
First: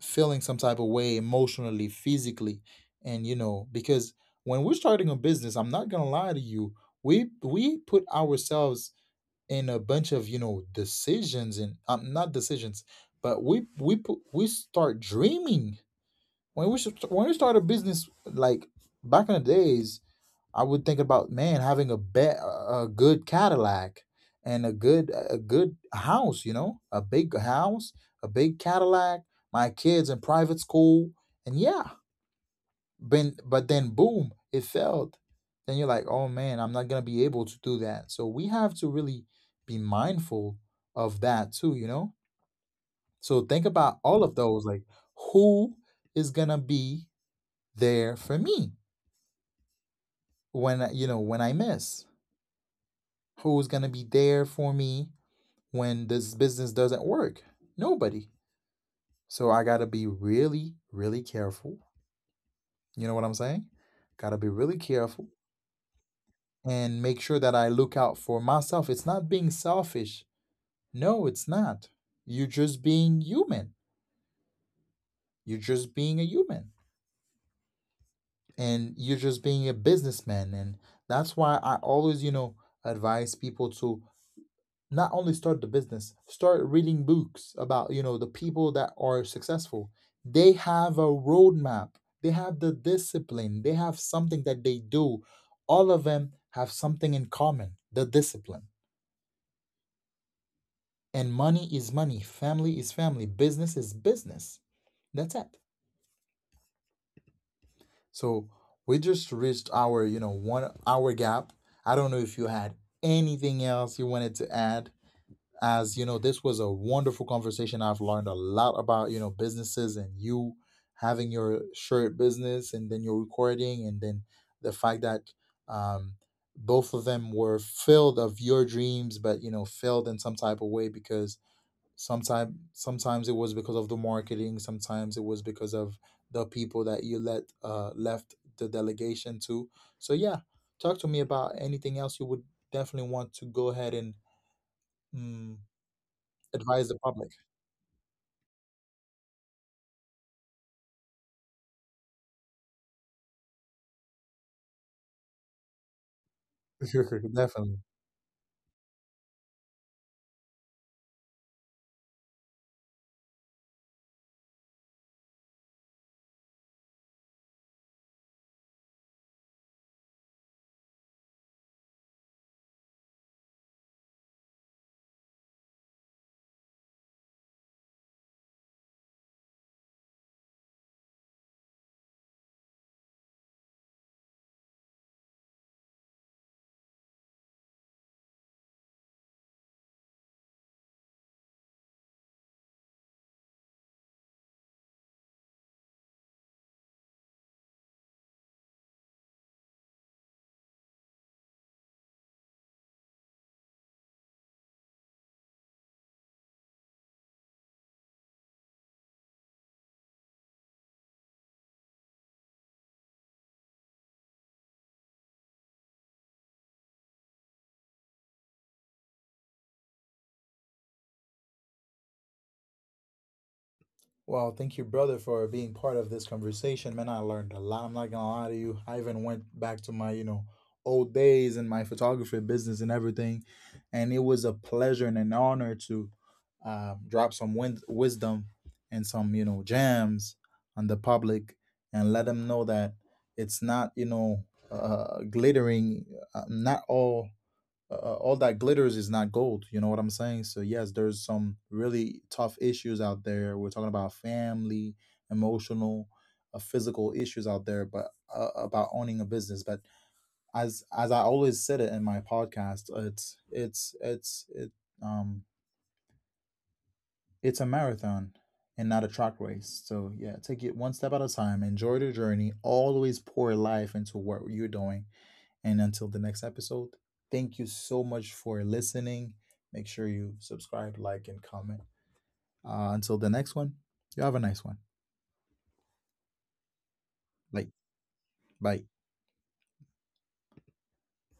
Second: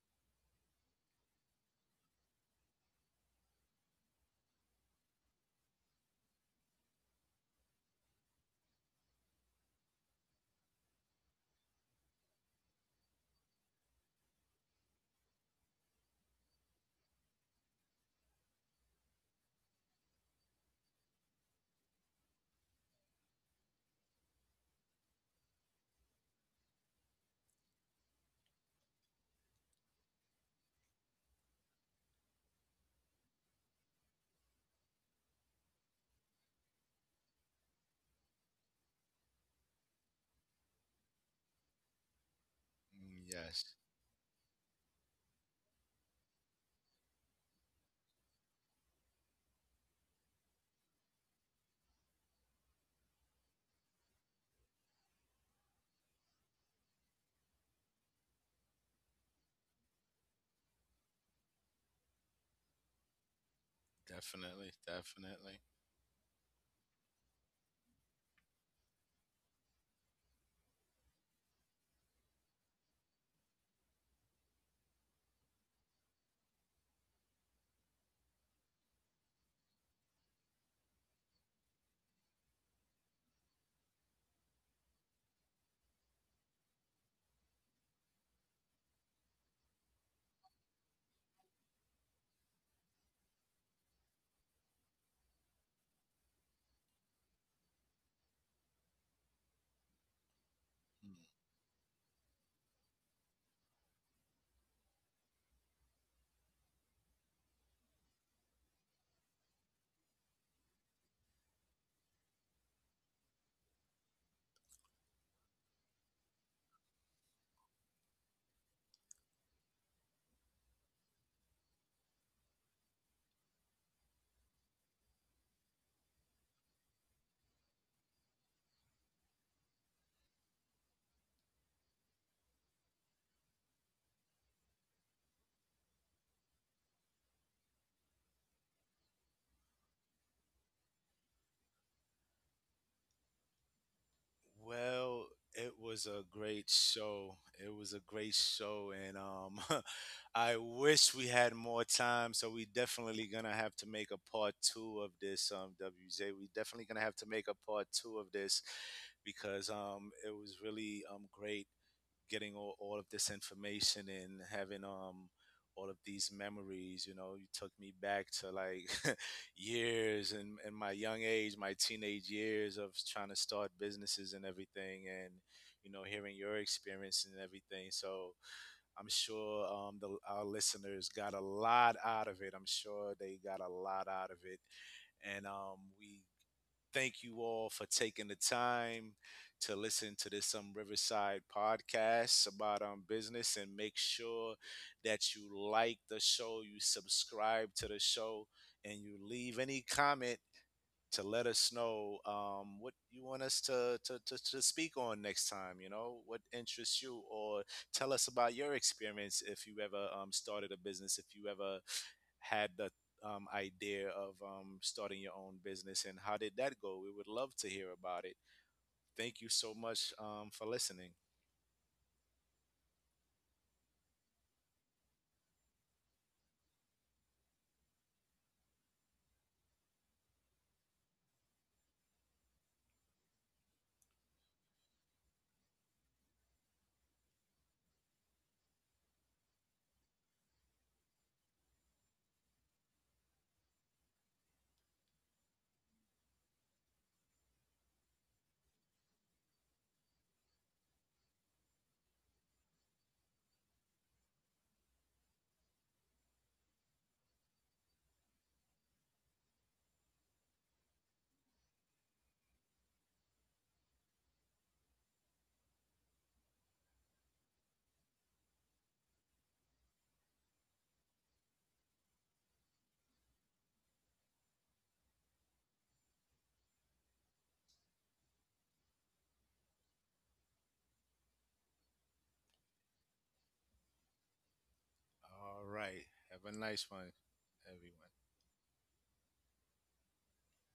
A: feeling some type of way emotionally, physically, and you know, because when we're starting a business, I'm not gonna lie to you, we put ourselves in a bunch of, you know, decisions and, not decisions, but we start dreaming when we should— when we start a business, like back in the days. I would think about, man, having a good Cadillac and a good house, you know, a big house, a big Cadillac, my kids in private school, and yeah, been— but then boom, it failed. Then you're like, oh man, I'm not gonna be able to do that. So we have to really be mindful of that too, you know. So think
B: Yes,
A: about all of those, like who is gonna be there for me when I— you know, when I miss. Who's going to be there for me when this business doesn't work? Nobody. So I got to be really, really careful. You know what I'm saying? Got to be really
B: definitely,
A: careful
B: definitely.
A: and make sure that I look out for myself. It's not being selfish. No, it's not. You're just being human. You're just being a human, and you're just being a businessman. And that's why I always, you know, advise people to not only start the business, start reading books about, you know, the people that are successful. They have a roadmap, they have the discipline, they have something that they do. All of them have something in common: the discipline. And
B: Mm.
A: money is money, family is family, business is business. That's it. So we just reached our, you know, 1 hour gap. I don't know if you had anything else you wanted to add, as, you know, this was a wonderful conversation. I've learned a lot about, you know, businesses, and you having your shirt business and then your recording, and then the fact that, um, both of them were filled of your dreams, but you know, failed in some type of way because sometimes it was because of the marketing, sometimes it was because of the people that you let, left the delegation to. So yeah, talk to me about anything else you would definitely want to go ahead and— mm,
B: Well, it was a
A: advise the
B: great
A: public.
B: show. It was a great show, and [LAUGHS] I wish we had more time. So we definitely gonna have to make a part two of this. WJ, we definitely
A: [LAUGHS]
B: gonna have to
A: Definitely.
B: make a part two of this, because it was really great getting all of this information and having all of these memories. You know, you took me back to, like, [LAUGHS] years and in my young age, my teenage years of trying to start businesses and everything, and you know, hearing your experience and everything. So I'm sure our listeners got a lot out of it, I'm sure they got a lot out of it. And we thank you all for taking the time to listen to this Riverside podcast about business. And make sure that you like the show, you subscribe to the show, and you leave any comment to let us know what you want us to speak on next time, you know, what interests you, or tell us about your experience if you ever started a business, if you ever had the idea of starting your own business, and how did that go? We would love to hear about it. Thank you so much for listening.
A: Well, thank you, brother, for being part of this conversation. Man, I learned a lot. I'm not gonna lie to you. I even went back to my, you know, old days and my photography business and everything, and it was a pleasure and an honor to, drop some wisdom and some, you know, gems on the public, and let them know that it's not, you know, glittering. Not all All that glitters is not gold. You know what I'm saying? So yes, there's some really tough issues out there. We're talking about family, emotional, physical issues out there, but, about owning a business. But as I always said it in my podcast, um it's a marathon and not a track race. So yeah, take it one step at a time. Enjoy the journey. Always pour life into what you're doing, and until the next episode, thank you so much for listening. Make sure you subscribe, like, and comment. Until the next one, you have a nice one.
B: All right. Have a nice one,
A: Like,
B: everyone.
A: bye.